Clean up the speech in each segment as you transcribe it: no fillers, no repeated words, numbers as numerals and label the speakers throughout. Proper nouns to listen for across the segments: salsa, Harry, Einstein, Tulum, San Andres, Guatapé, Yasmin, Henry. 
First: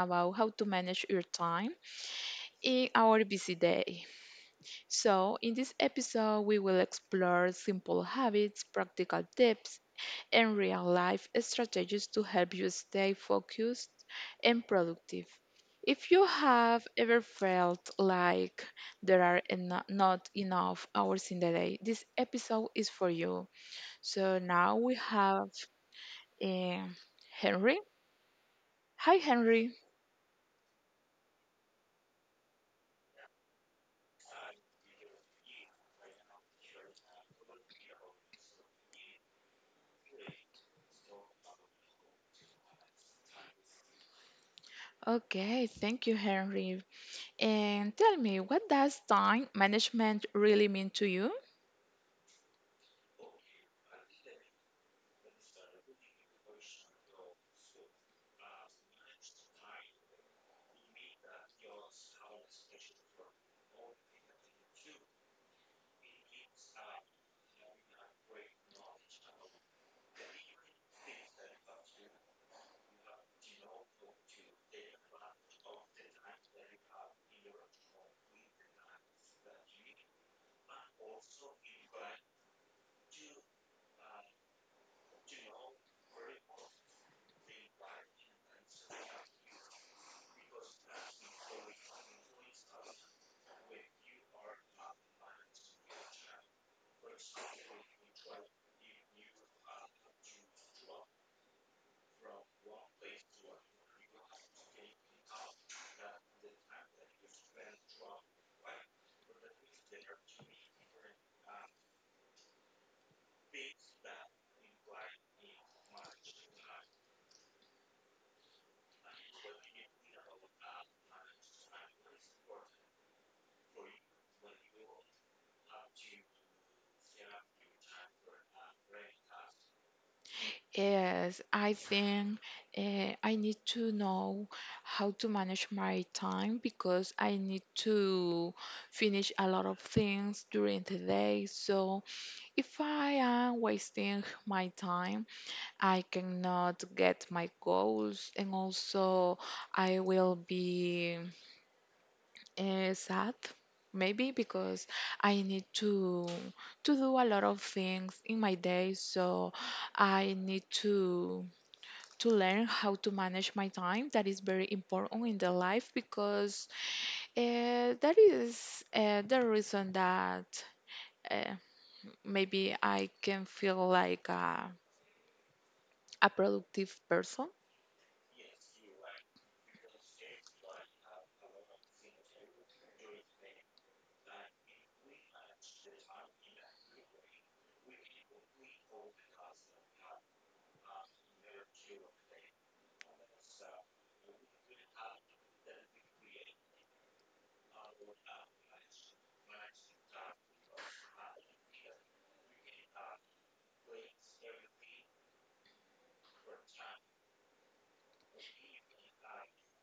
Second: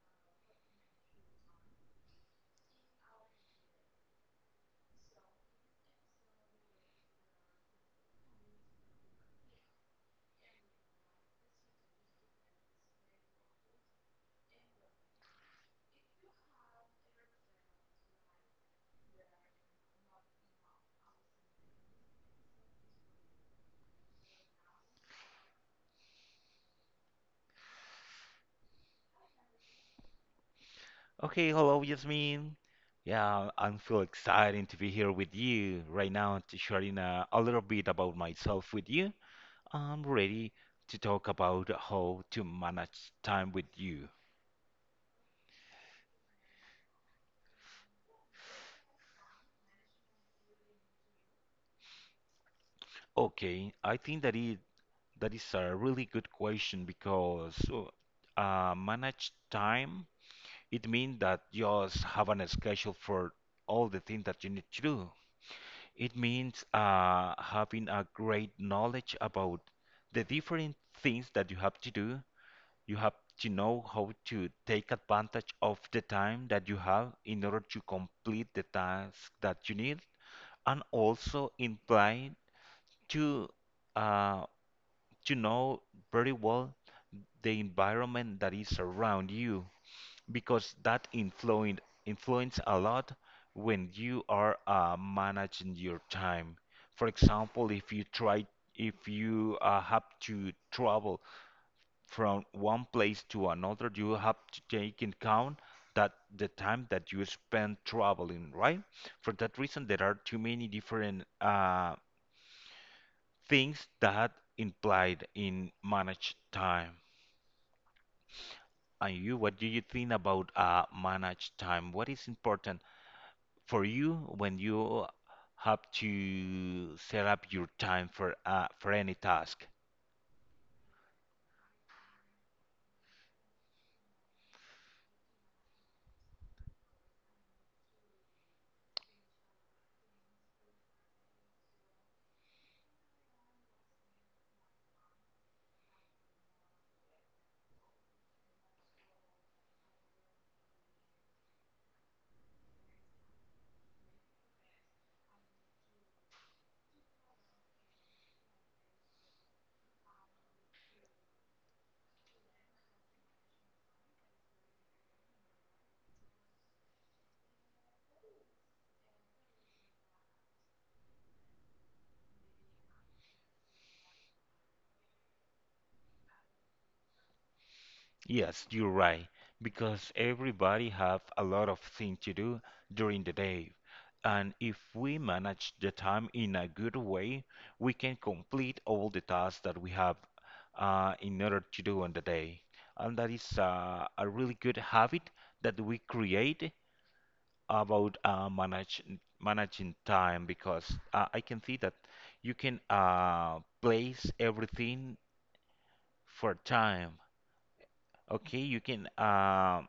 Speaker 1: about how to manage your time in our busy day. So, in this episode, we will explore simple habits, practical tips, and real life strategies to help you stay focused and productive. If you have ever felt like there are not enough hours in the day, this episode is for you, so now we have eh, Henry. Hi, Henry.
Speaker 2: Okay, hello, Yasmin. Yeah, I'm so excited to be here with you right now to sharing a little bit about myself with you. I'm ready to talk about how to manage time with you.
Speaker 1: Okay, thank you, Henry. And tell me, what does time management really mean to you?
Speaker 2: Okay, I think that it that is a really good question because manage time it means that just have a schedule for all the things that you need to do. It means having a great knowledge about the different things that you have to do. You have to know how to take advantage of the time that you have in order to complete the task that you need, and also imply to uh, to know very well the environment that is around you because that influence a lot when you are managing your time. For example, if you have to travel from one place to another, you have to take in count that the time that you spend traveling, right? For that reason, there are too many different things that implied in managed time. And you, what do you think about managed time? What is important for you when you have to set up your time for any task?
Speaker 1: Yes, I think I need to know how to manage my time because I need to finish a lot of things during the day. So if I am wasting my time, I cannot get my goals, and also I will be sad, maybe because I need to do a lot of things in my day. So I need to learn how to manage my time. That is very important in the life because that is the reason that. Uh, Maybe I can feel like a productive person.
Speaker 2: Yes, you're right, because everybody have a lot of things to do during the day. And if we manage the time in a good way, we can complete all the tasks that we have in order to do on the day. And that is a really good habit that we create about managing time because I can see that you can place everything for time. Okay, you can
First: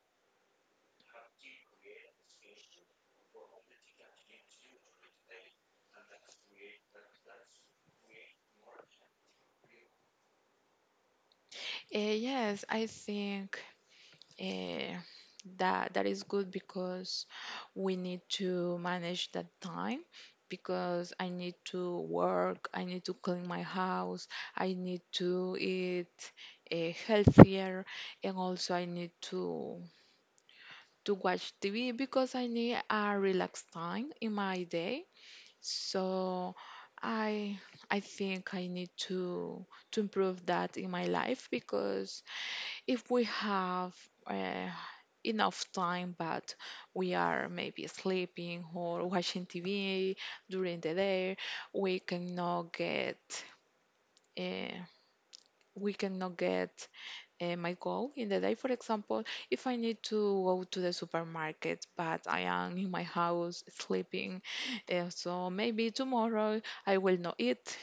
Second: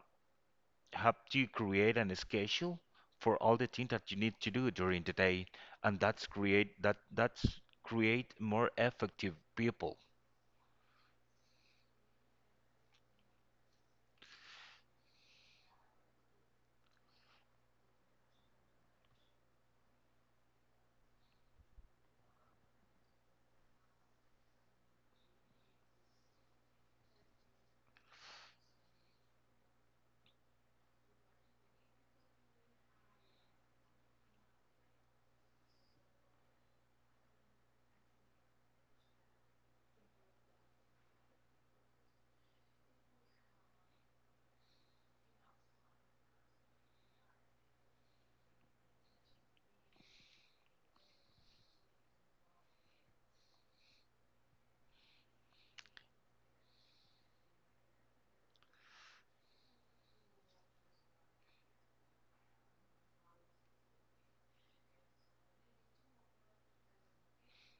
Speaker 2: have to create an schedule for all the things that you need to do during the day, and that's create more effective people.
Speaker 1: Yes, I think eh, that that is good because we need to manage that time because I need to work, I need to clean my house, I need to eat healthier, and also I need to watch TV because I need a relaxed time in my day. So I I think I need to improve that in my life because if we have uh, enough time, but we are maybe sleeping or watching TV during the day, we cannot get. Uh, we cannot get my goal in the day. For example, if I need to go to the supermarket, but I am in my house sleeping, so maybe tomorrow I will not eat.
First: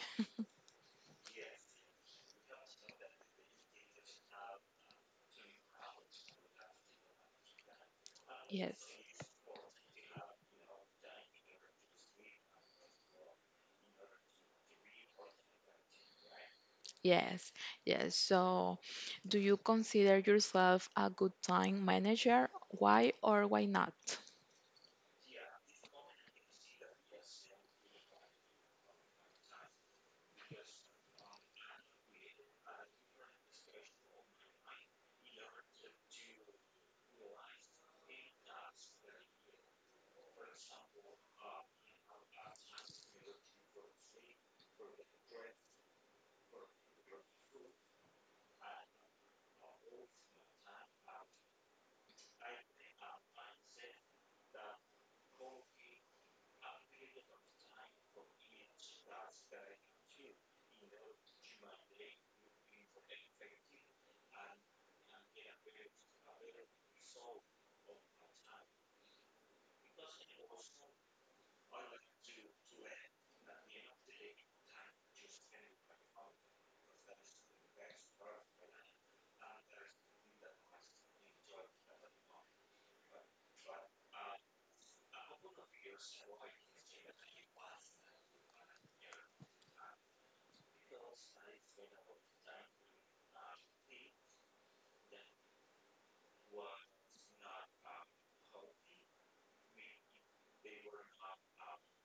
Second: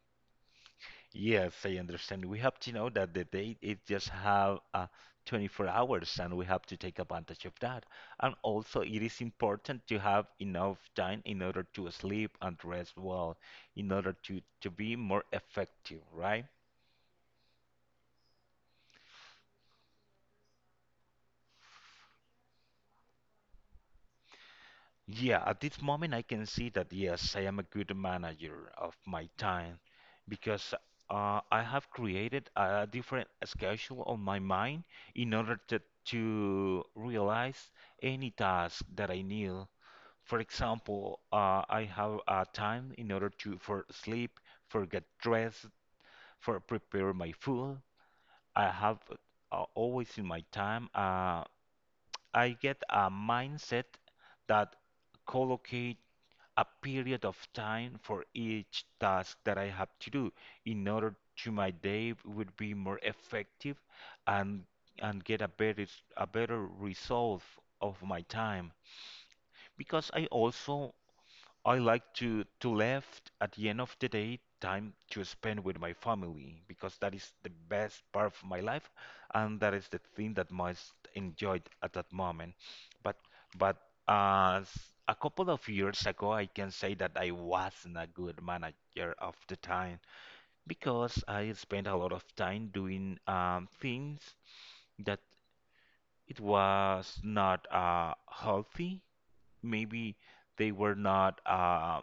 Speaker 2: Yes, I understand. We have to know that the day it just have 24 hours and we have to take advantage of that. And
Speaker 1: Yes.
Speaker 2: also it is important to have enough time in order to sleep and rest well, in order to be more effective, right?
Speaker 1: Yes, yes. So, do you consider yourself a good time manager? Why or why not?
Speaker 2: Yeah, at this moment, I can see that yes, I am a good manager of my time because I have created a different schedule on my mind in order to realize any task that I need. For example, I have a time in order to for sleep, for get dressed, for prepare my food. I have always in my time. I get a mindset that collocate a period of time for each task that I have to do in order to my day would be more effective and get a better result of my time because I also I like to left at the end of the day time to spend with my family because that is the best part of my life and that is the thing that most enjoyed at that moment. But but as a couple of years ago, I can say that I wasn't a good manager of the time because I spent a lot of time doing things that it was not healthy, maybe they were not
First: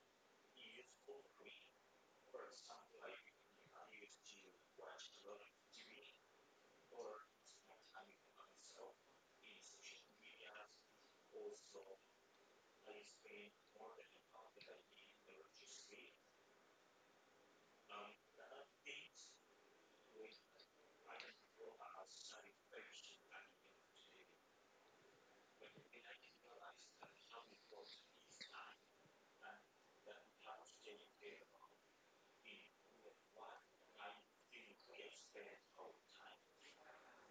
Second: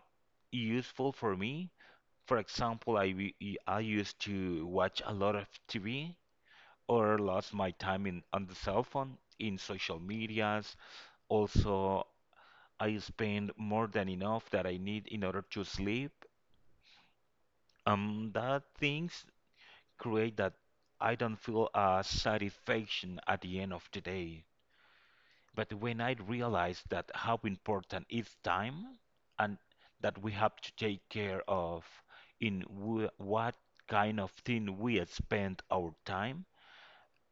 Speaker 2: useful for me. For example, I used to watch a lot of TV or lost my time in on the cell phone in social medias. Also, I spend more than enough that I need in order to sleep. That things create that I don't feel a satisfaction at the end of the day. But when I realized that how important is time and that we have to take care of in wh what kind of thing we spend our time,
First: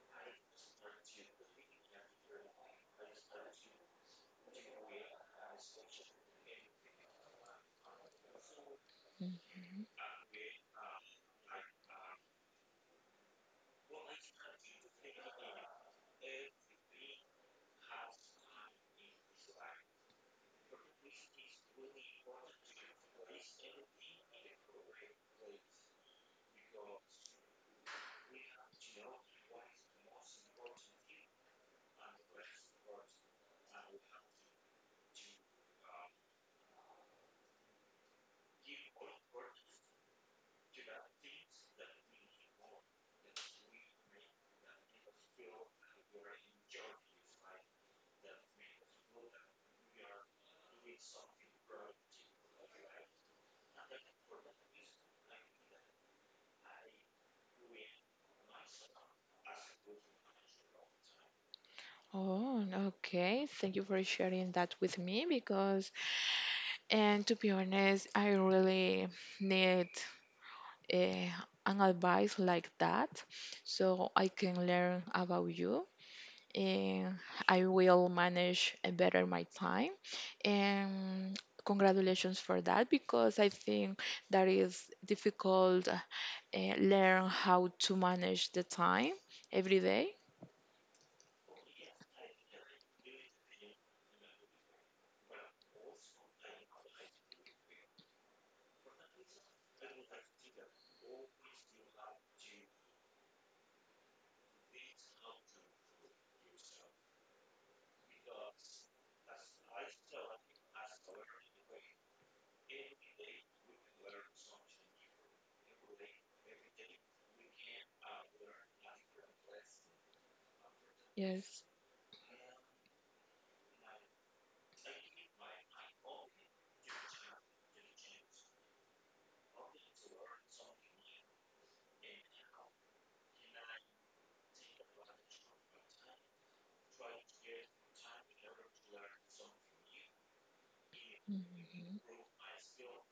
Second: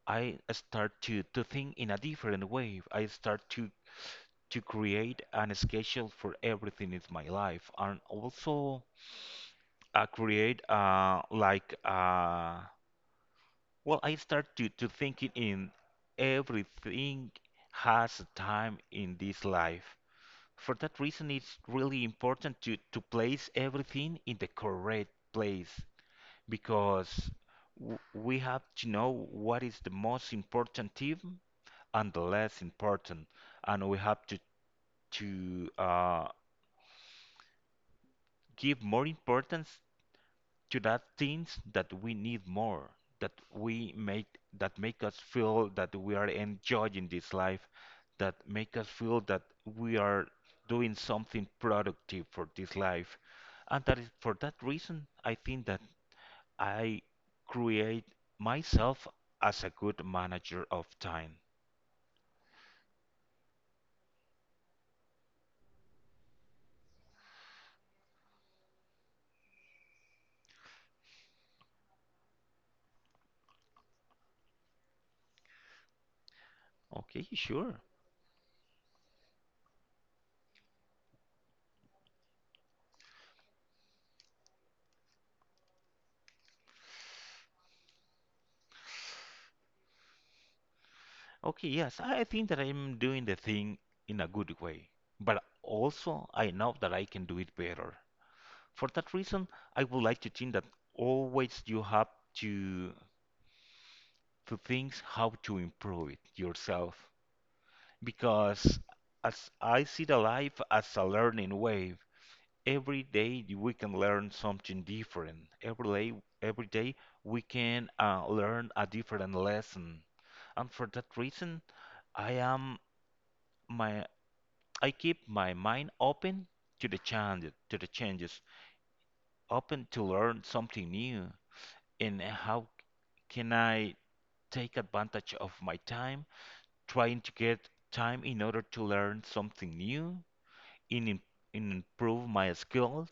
Speaker 2: I start to think in a different way. I start to create an schedule for everything in my life and also I create well I start to thinking in everything has a time in this life. For that reason, it's really important to place everything in the correct place because w we have to know what is the most important team and the less important, and we have to to uh, give more importance to that things that we need more, that we make that make us feel that we are enjoying this life, that make us feel that we are doing something productive for this life. And that is for that reason I think that I create myself as a good manager of time.
Speaker 1: Oh, okay. Thank you for sharing that with me because, and to be honest, I really need eh, an advice like that, so I can learn about you, and
Speaker 2: Okay,
Speaker 1: I
Speaker 2: sure.
Speaker 1: will manage better my time. And congratulations for that, because I think that is difficult learn how to manage the time every day.
Speaker 2: Okay, yes, I think that I'm doing the thing in a good way, but also I know that I can do it better. For that reason, I would like to think that always you have to to think how to improve it yourself. Because as I see the life as a learning wave, every day we can learn something different. Every day we can learn a different lesson. And for that reason,
Speaker 1: Yes.
Speaker 2: I am my I keep my mind open to the change, to the changes, open to learn something new, and how can I take advantage of my time, trying to get time in order to learn something new and, im- and
Speaker 1: Mhm.
Speaker 2: improve my skills.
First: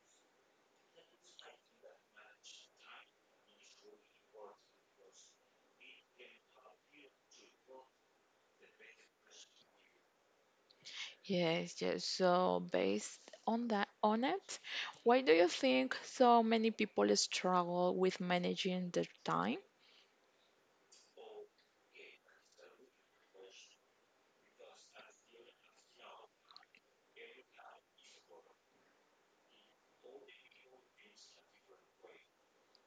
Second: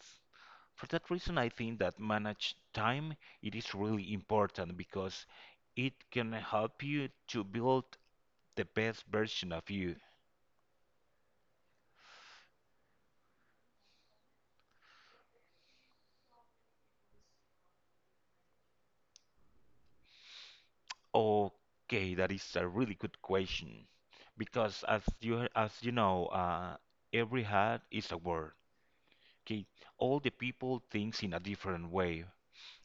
Speaker 2: For that reason, I think that manage time it is really important because it can help you to build the best version of you.
Speaker 1: Yes, yes. So, based on that on it, why do you think so many people struggle with managing their time?
Speaker 2: Okay, that is a really good question because as you know, every hat is a word. Okay, all the people thinks in a different way.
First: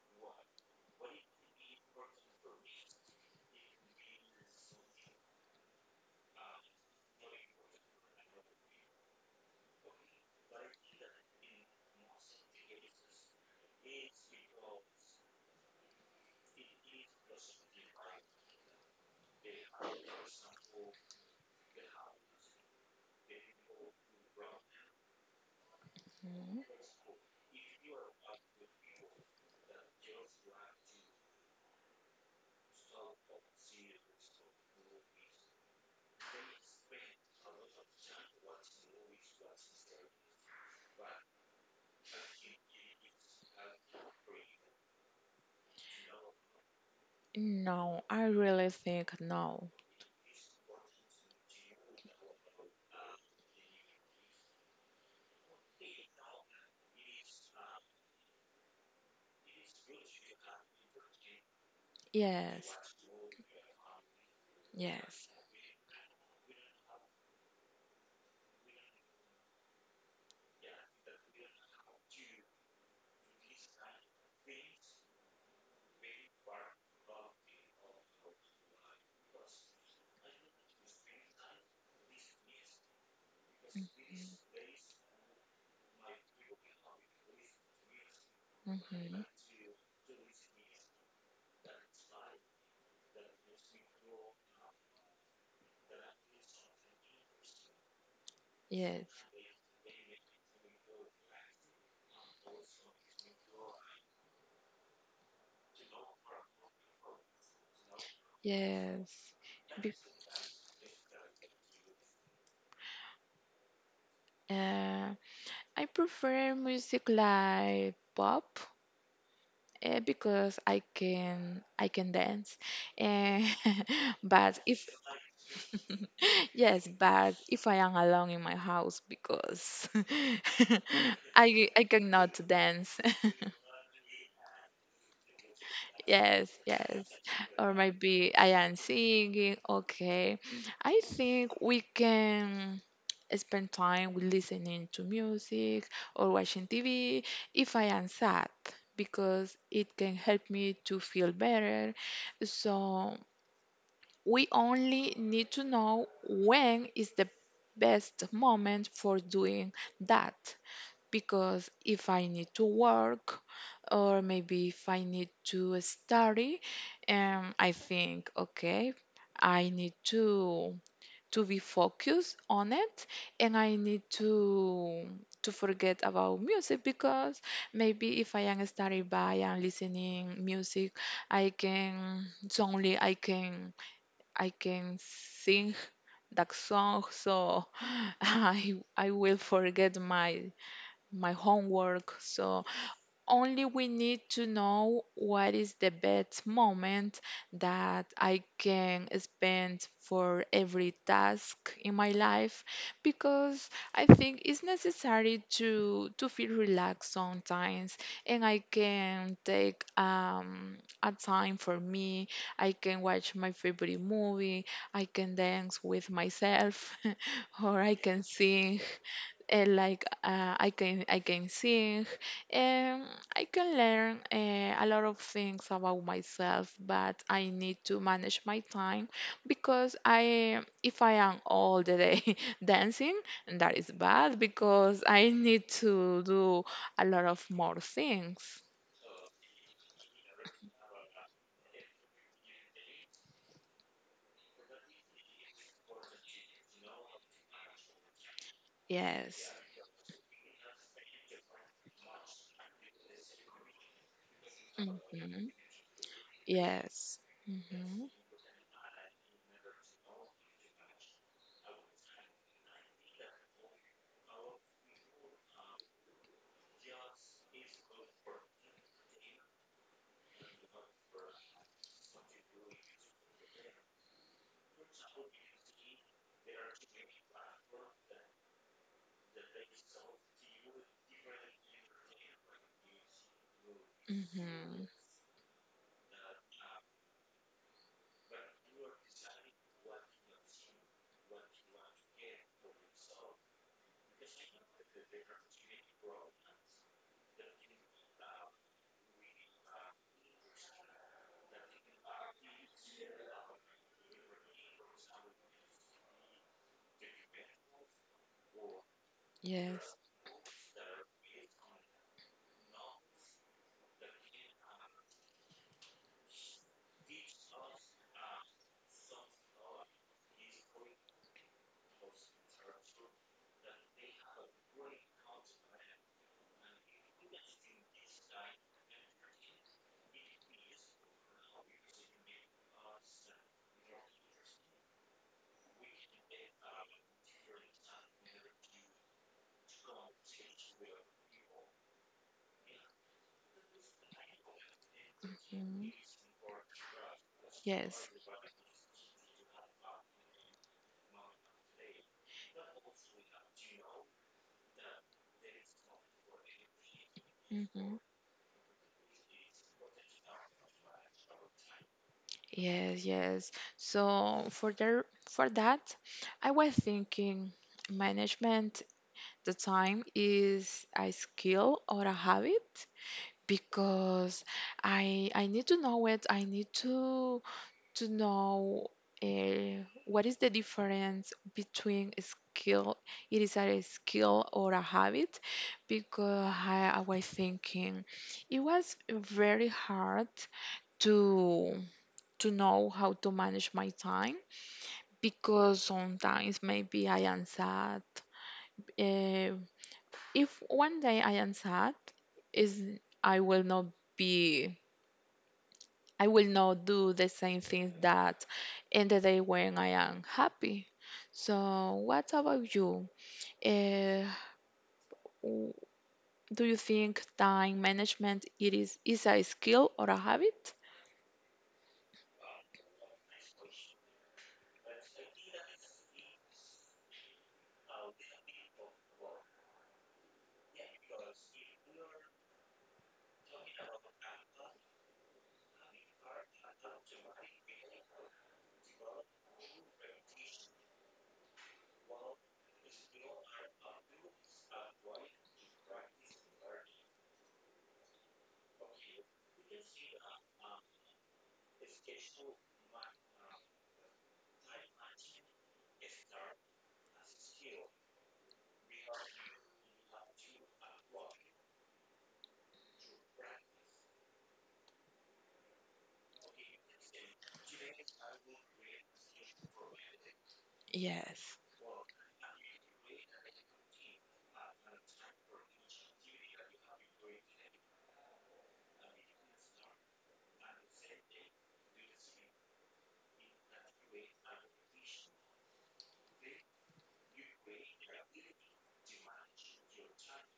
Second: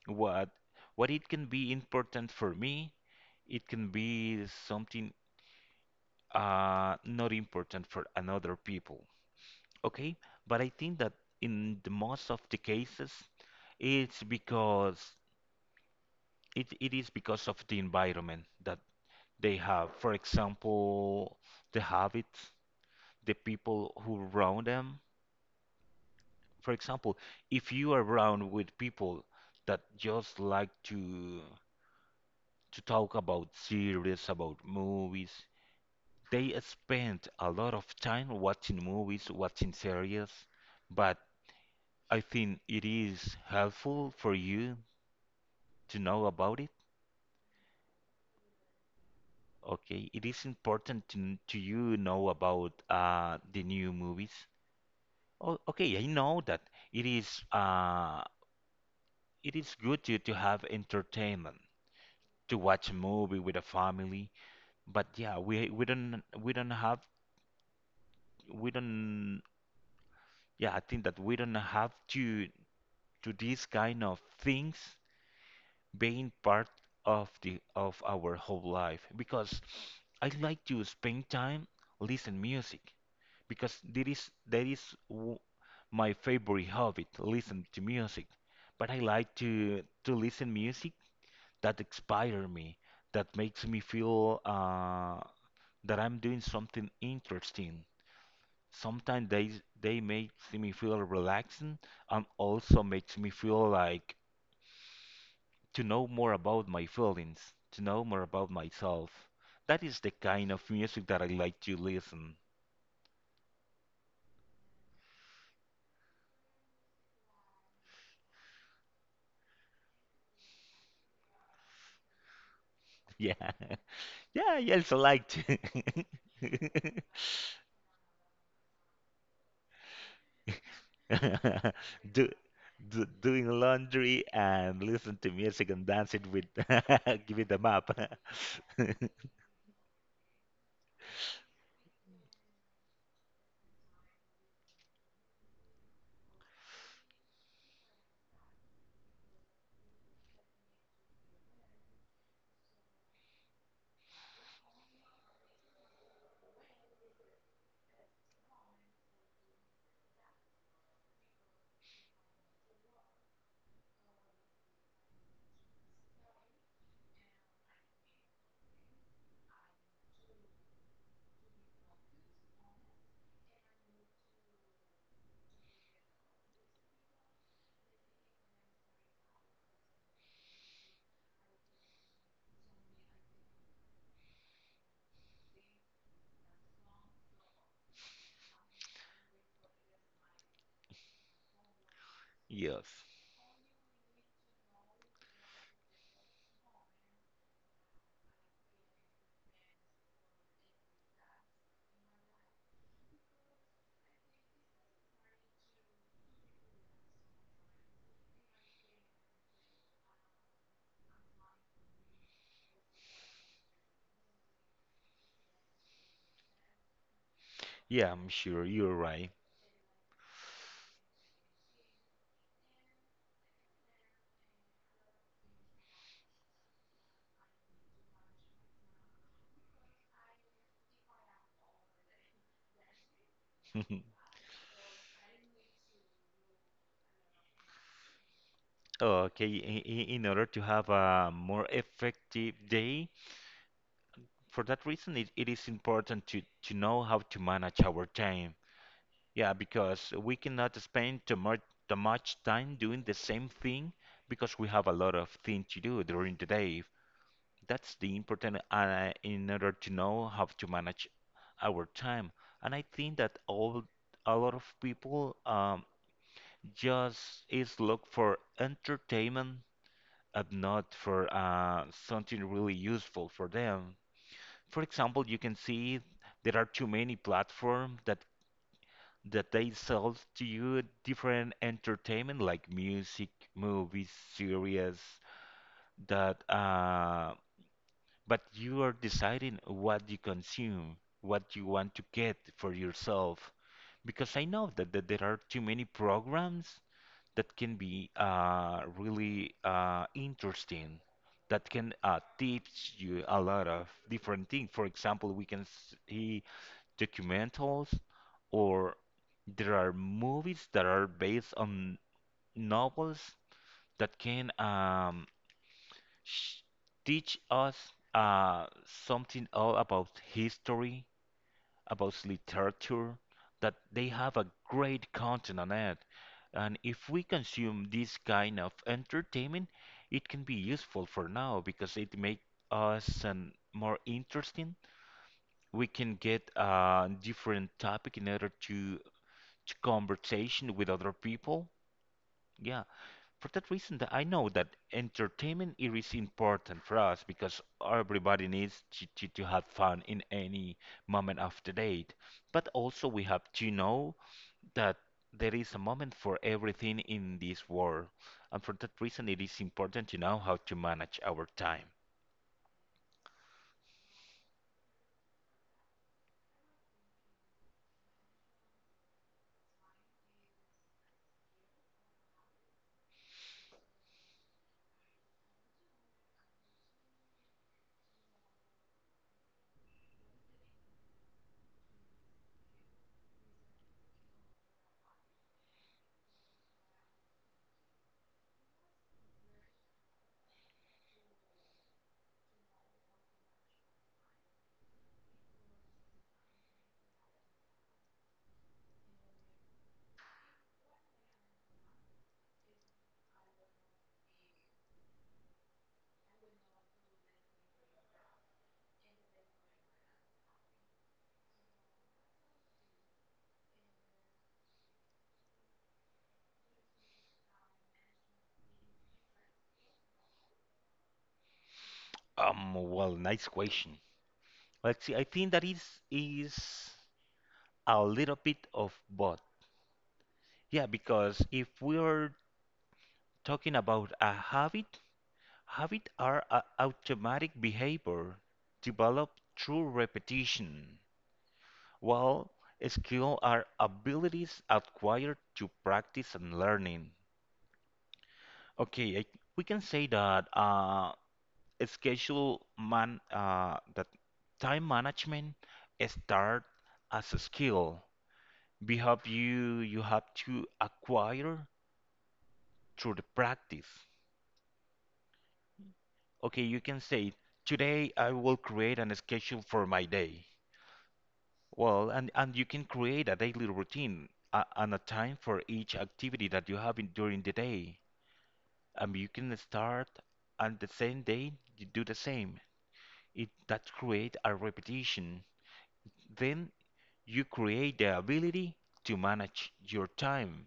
Speaker 2: What what it can be important for me, it can be something not important for another people. Okay, but I think that in the most of the cases, it's because it is because of the environment that they have. For example, the habits, the people who around them, for example, if you are around with people that just like to talk about series, about movies, they spend a lot of time watching movies, watching series, but I think it is helpful for you to know about it.
Speaker 1: No, I really think no.
Speaker 2: Okay, it is important to you know about the new movies. Oh, okay, I know that it is uh, it is good to have entertainment, to
Speaker 1: Yes,
Speaker 2: watch a movie with a family. But
Speaker 1: yes.
Speaker 2: yeah, we don't have we don't yeah, I think that we don't have to to these kind of things being part of our whole life because I like to spend time listen music because that is w- my favorite hobby to listen to music. But I
Speaker 1: Hmm.
Speaker 2: like to listen music that inspire me, that makes me feel that I'm doing something interesting.
Speaker 1: Yes,
Speaker 2: Sometimes they makes me feel relaxing and also makes me feel like to know more about my feelings, to know more about
Speaker 1: yes.
Speaker 2: myself. That
Speaker 1: Be-
Speaker 2: is the kind of music that I like to listen.
Speaker 1: uh, I prefer music like pop, because I can dance.
Speaker 2: Yeah.
Speaker 1: Eh,
Speaker 2: Yeah,
Speaker 1: but
Speaker 2: I
Speaker 1: if
Speaker 2: also like to
Speaker 1: yes, but if I am alone in my house because I I
Speaker 2: do,
Speaker 1: cannot dance.
Speaker 2: do doing laundry and listen to music and dance it with
Speaker 1: Yes, yes.
Speaker 2: give it a
Speaker 1: Or
Speaker 2: map.
Speaker 1: maybe I am singing. Okay. I think we can spend time with listening to music or watching TV if I am sad, because it can help me to feel better. So we only need to know when is the best moment for doing that, because if I need to work, or maybe if I need to study, I think, okay, I need to be focused on it, and I need to forget about music because, maybe if I am studying by and listening music, I can suddenly I can sing that song, so I will forget my homework. So
Speaker 2: Yes.
Speaker 1: only we need to know what is the best moment that I can spend for every task in my life, because I think it's necessary to feel relaxed sometimes, and I can take a time for me. I can watch my favorite movie. I can dance with myself or I
Speaker 2: Yeah,
Speaker 1: can
Speaker 2: I'm sure
Speaker 1: sing
Speaker 2: you're right.
Speaker 1: like I can sing, and I can learn a lot of things about myself, but I need to manage my time because I if I am all the day dancing, that is
Speaker 2: Mhm.
Speaker 1: bad because I need to do a lot of more things.
Speaker 2: Okay, in order to have a more effective day, for that reason, it is important to know how to manage our time. Yeah,
Speaker 1: Yes.
Speaker 2: because we cannot spend too much time doing the same thing because we have a lot of
Speaker 1: Hmm.
Speaker 2: things to do during the day.
Speaker 1: Yes.
Speaker 2: That's
Speaker 1: Hmm.
Speaker 2: the important in order to know how to manage our time. And I think that all a lot of people just is look for entertainment and not for something really useful for them. For example, you can see there are too many platforms that they sell to you different entertainment like music, movies,
Speaker 1: Hmm.
Speaker 2: series that but you are deciding what you consume, what you want to get for yourself. Because I know that there are too many programs that can be really interesting, that can teach you a lot of different things. For example, we can see documentals, or there are
Speaker 1: Yes.
Speaker 2: movies that are based on novels that can sh teach us uh, something all about history, about literature, that they have a great content on it. And if we consume this kind of entertainment, it can be useful for now because it makes us more interesting. We can get a different topic in order to conversation with other people. Yeah, for that reason that I know that entertainment
Speaker 1: Mhm.
Speaker 2: it is important for us because
Speaker 1: Yes.
Speaker 2: everybody needs to have fun in any moment of the day. But also we have to know that there is a moment for everything in this
Speaker 1: Hmm.
Speaker 2: world. And for that reason it is important to know how to manage our time.
Speaker 1: Yes, yes. So, for that, I was thinking management the time is a skill or a habit, because I need to know it. I need to know what is the difference between a skill. It is a skill or a habit, because I was thinking it was very hard to to know how to manage my time, because sometimes maybe I am sad. Uh, if one day I am sad, is I will not be I will not do the same things that in the day when I am happy. So, what about you? Uh, w- do you think time management it is a skill or a habit?
Speaker 2: Well, nice question. Let's see, I think that is a little bit of both. Yeah, because if we are talking about a habit, habits are a automatic behavior developed through repetition, while skills are abilities acquired through practice and learning. Okay, I, we can say that schedule man that time management start as a skill. We have you you have to acquire through the practice. Okay, you can say today I will create an schedule for my day.
Speaker 1: Yes.
Speaker 2: And you can create a daily routine and a time for each activity that you have in, during the day. And you can start and the same day you do the same. It that create a repetition. Then you create the ability to manage your time.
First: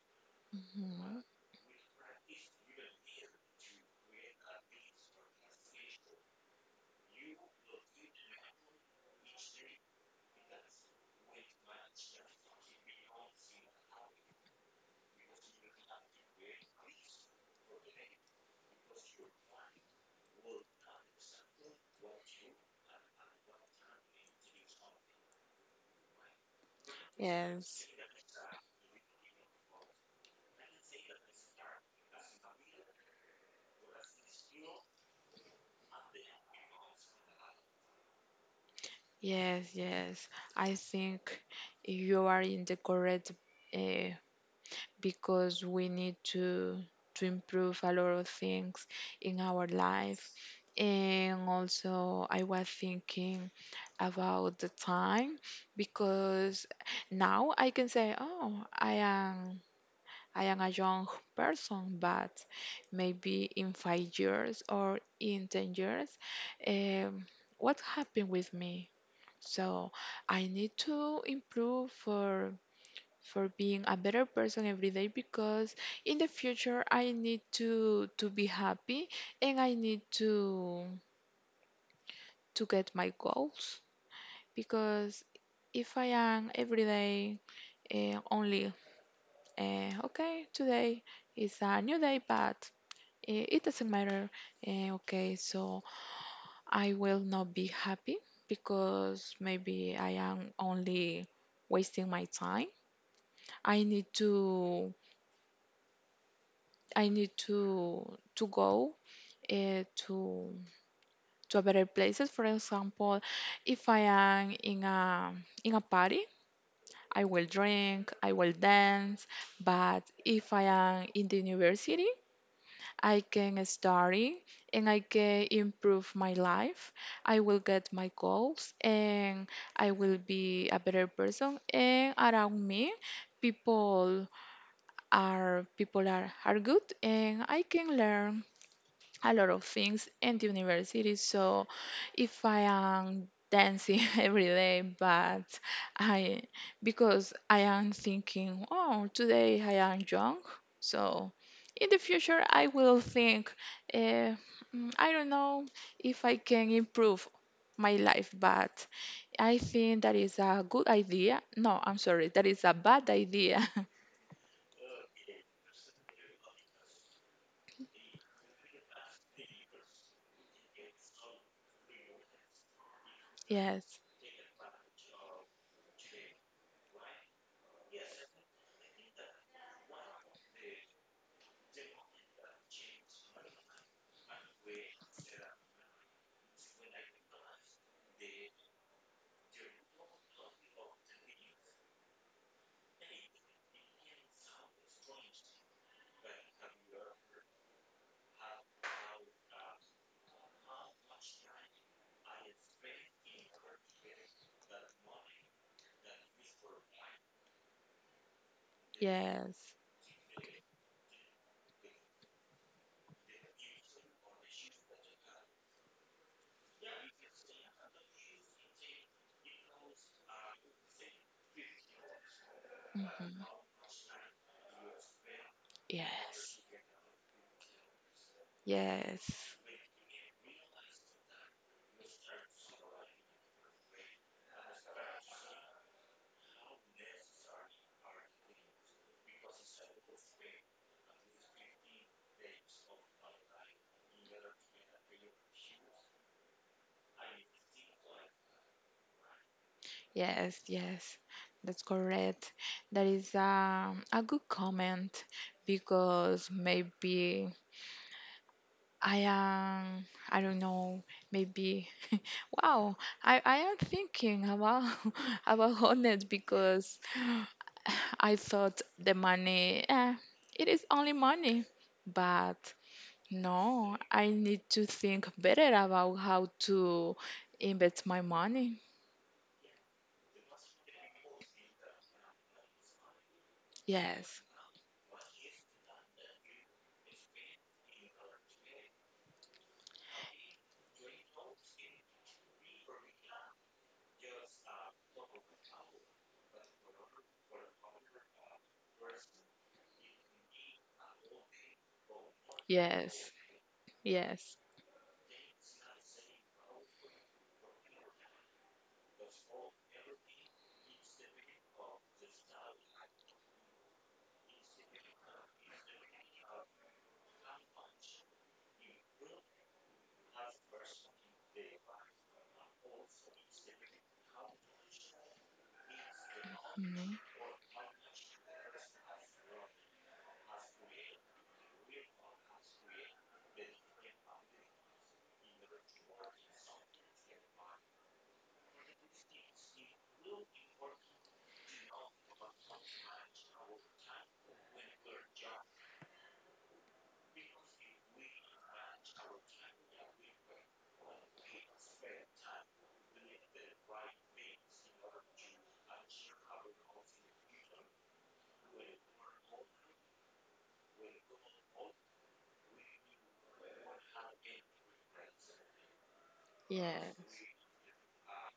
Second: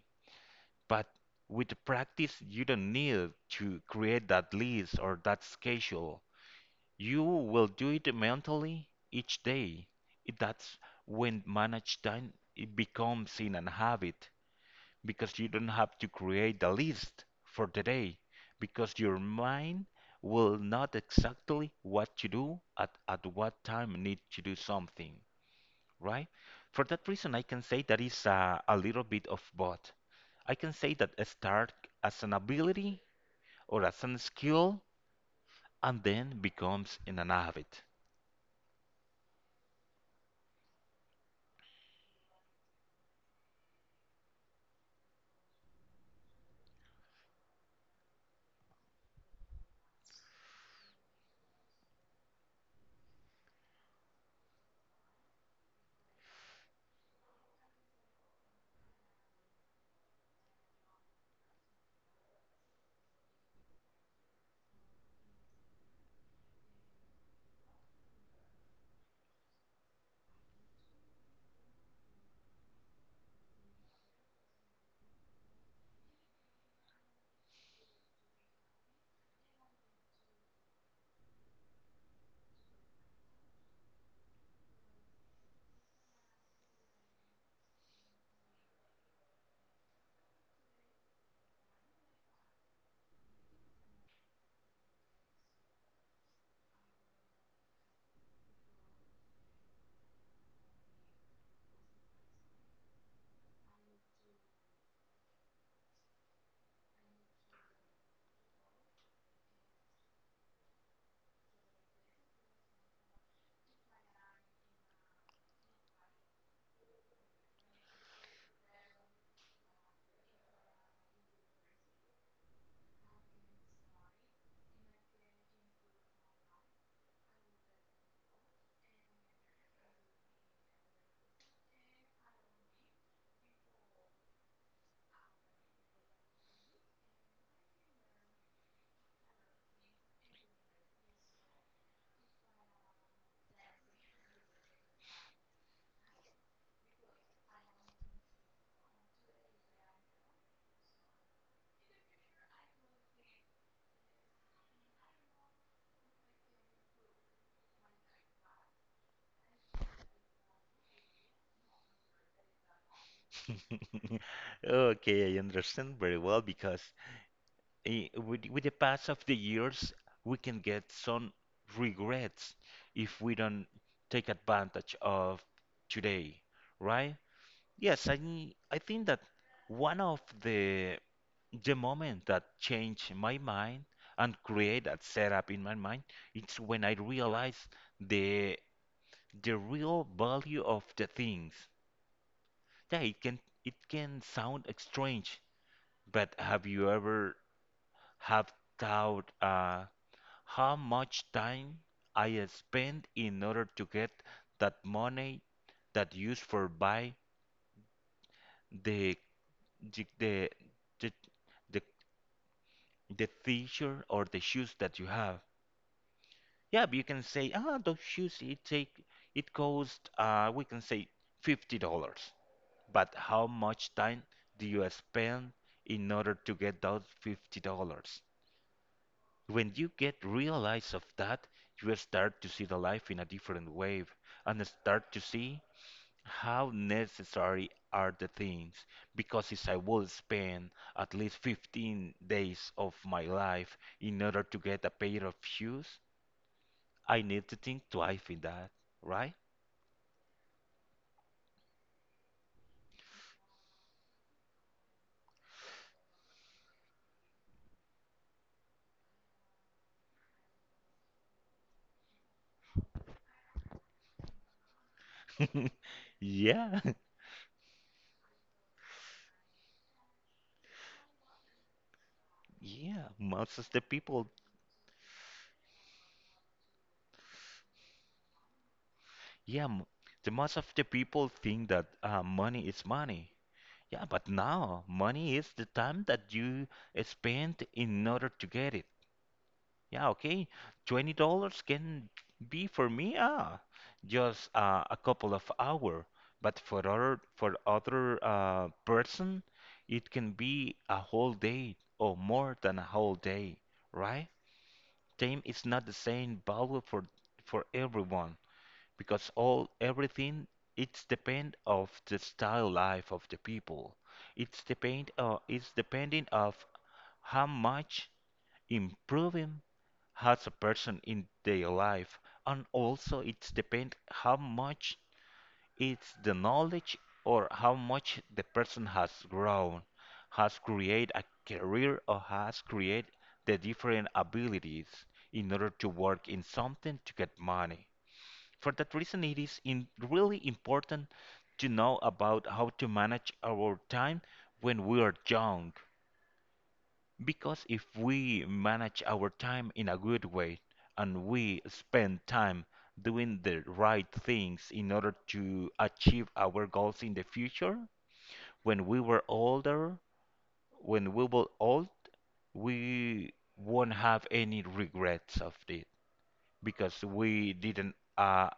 Speaker 2: But
Speaker 1: Mhm.
Speaker 2: with the practice, you don't need to create that list or that schedule. You will do it mentally each day. That's when managed time it becomes in an habit because you don't have to create a list for the day because your mind will not exactly what to do at what time need to do something, right? For that reason, I can say
Speaker 1: Yes.
Speaker 2: that is a little bit of both. I can say that a start as an ability or as a skill and then becomes in an habit.
Speaker 1: Yes, yes. I think you are in the correct, uh, because we need to improve a lot of things in our life. And also, I was thinking about the time, because now I can say, oh, I am a young person, but maybe in 5 years or in 10 years, um, what happened with me? So I need to improve for being a better person every day, because in the future I need to be happy, and I need to get my goals, because if I am every day only, okay, today is a new day, but it doesn't matter, okay, so I will not be happy, because maybe I am only wasting my time. I need to I need to go to a better places. For example, if I am in a party, I will drink, I will dance. But if I am in the university, I can study, and I can improve my life. I will get my goals, and I will be a better person. And around me, people Our people are good, and I can learn a lot of things in the university. So if I am dancing every day, but I because I am thinking, oh, today I am young, so in the future I will think, uh, I don't know if I can improve my life, but I think that is a good idea. No, I'm sorry, that is a bad idea.
Speaker 2: Okay, I understand very well because with the pass of the years, we can get some regrets if we don't
Speaker 1: Yes.
Speaker 2: take advantage of today, right? Yes, I I think that one of the moment that changed my mind and create that setup in my mind, it's when I realized the the real value of the things. Yeah, it can sound strange. But have you ever have thought how much time I spend in order to get that money that used for buy the
Speaker 1: Yes.
Speaker 2: the, the, the, the t-shirt or the shoes that you have? Yeah, but you can say, ah, those shoes it take it cost we can say $50. But
Speaker 1: Mm.
Speaker 2: how much time do you spend in order to
Speaker 1: Yes.
Speaker 2: get those $50?
Speaker 1: Yes.
Speaker 2: When you get realize of that, you start to see the life in a different way and start to see how necessary are the things because if I will spend at least 15 days of my life in order to get a pair of shoes, I need to think twice in that, right?
Speaker 1: Yes. Yes. That's correct. That is a good comment, because maybe I am, I don't know, maybe wow, I am thinking about about honest
Speaker 2: Yeah,
Speaker 1: because I thought the money, it is only money, but
Speaker 2: yeah, most of the
Speaker 1: no, I
Speaker 2: people,
Speaker 1: need to think better about how to invest my money.
Speaker 2: yeah, the most of the people think that money is money. Yeah, but
Speaker 1: Yes,
Speaker 2: now money is the time that you spend in order to get it. Yeah, okay. $20 can be for me, ah, just a couple of hours. But for other person, it can be a whole day or more than a whole
Speaker 1: yes,
Speaker 2: day, right?
Speaker 1: yes.
Speaker 2: Time is not the same value for everyone because all everything it's depend of the style life of the people. It's depend it's depending of how much improving has a person in their life, and also it's depend how much it's the knowledge
Speaker 1: Mhm.
Speaker 2: or how much the person has grown, has created a career or has created the different abilities in order to work in something to get money. For that reason, it is in really important to know about how to manage our time when we are young. Because if we manage our time in a good way and we spend time doing the right things in order to achieve our goals in the future, when we were older, when we were old, we won't have any regrets of it because
Speaker 1: Yes,
Speaker 2: we didn't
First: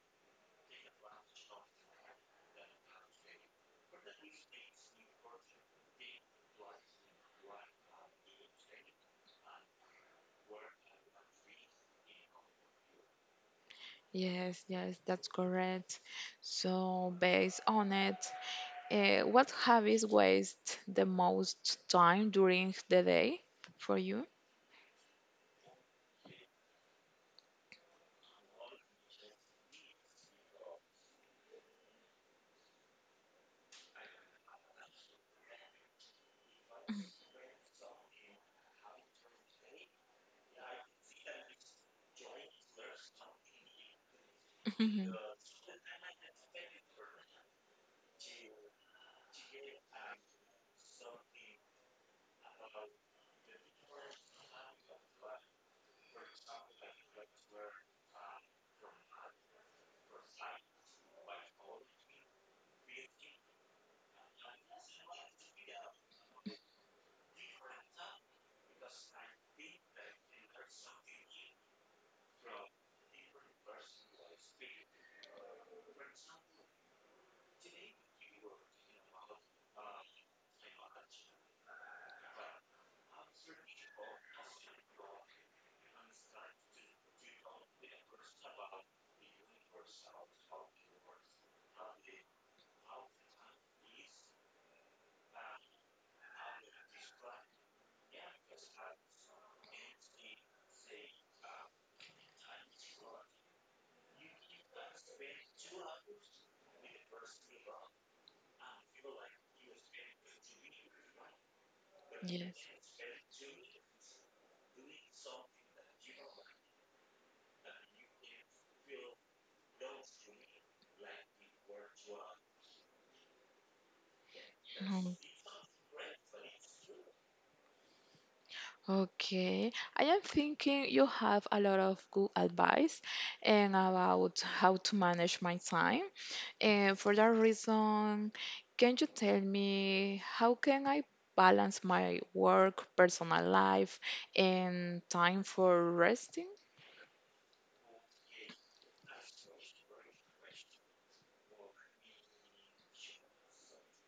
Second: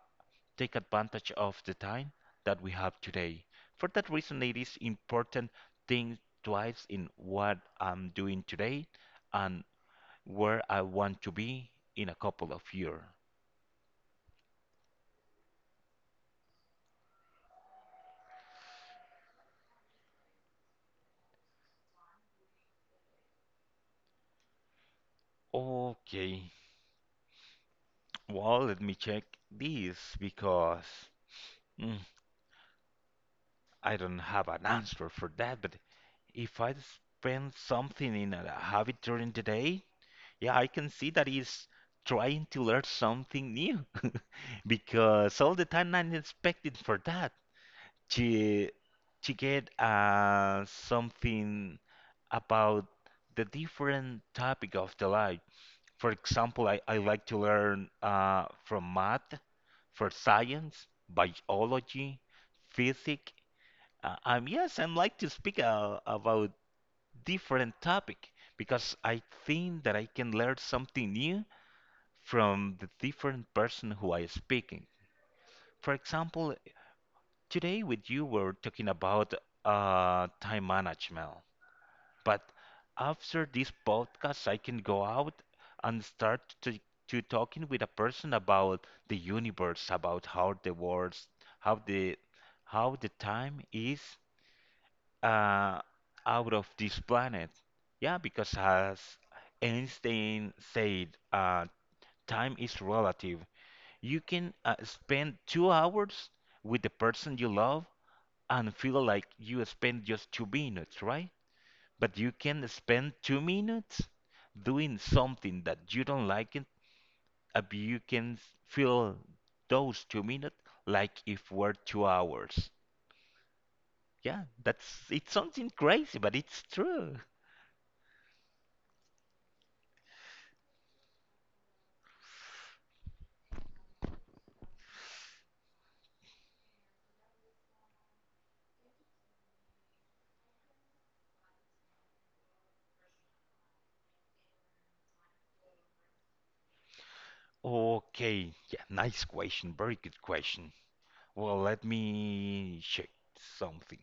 Speaker 2: take advantage of the time that we have today. For that reason, it is important think twice in what I'm doing today and where I want to be in a couple of years.
Speaker 1: yes, yes, that's correct. So, based on it, what habits waste the most time during the day for you?
Speaker 2: Okay, well, let me check this because mm, I don't have an answer for that, but if I spend something in a habit during the day, yeah, I can see that is trying to learn something new. Because all the time I'm expecting for that. She she get something about the different topic of the life. For example, I like to learn from math, for science, biology, physics. Yes, I like to speak about different topic because I think that I can learn something new from the different person who I speaking. For example, today, with you, we're talking about time management. But after this podcast, I can go out and to talking with a person about the universe, about how the world, how the how the time is uh, out of this planet. Yeah, because as Einstein said, time is relative. You can spend 2 hours with the person you love and feel like you spend just 2 minutes, right? But you
Speaker 1: Yes.
Speaker 2: can spend 2 minutes doing something that you don't like it, but you can feel those 2 minutes like if were 2 hours. Yeah, that's
Speaker 1: Mhm.
Speaker 2: it's something crazy, but it's true.
Speaker 1: Okay, I am thinking you have a lot of good advice and about how to manage my time. And for that reason, can you tell me how can I balance my work, personal life, and time for resting?
Speaker 2: Okay, yeah, nice question, very good question. Well, let me check something.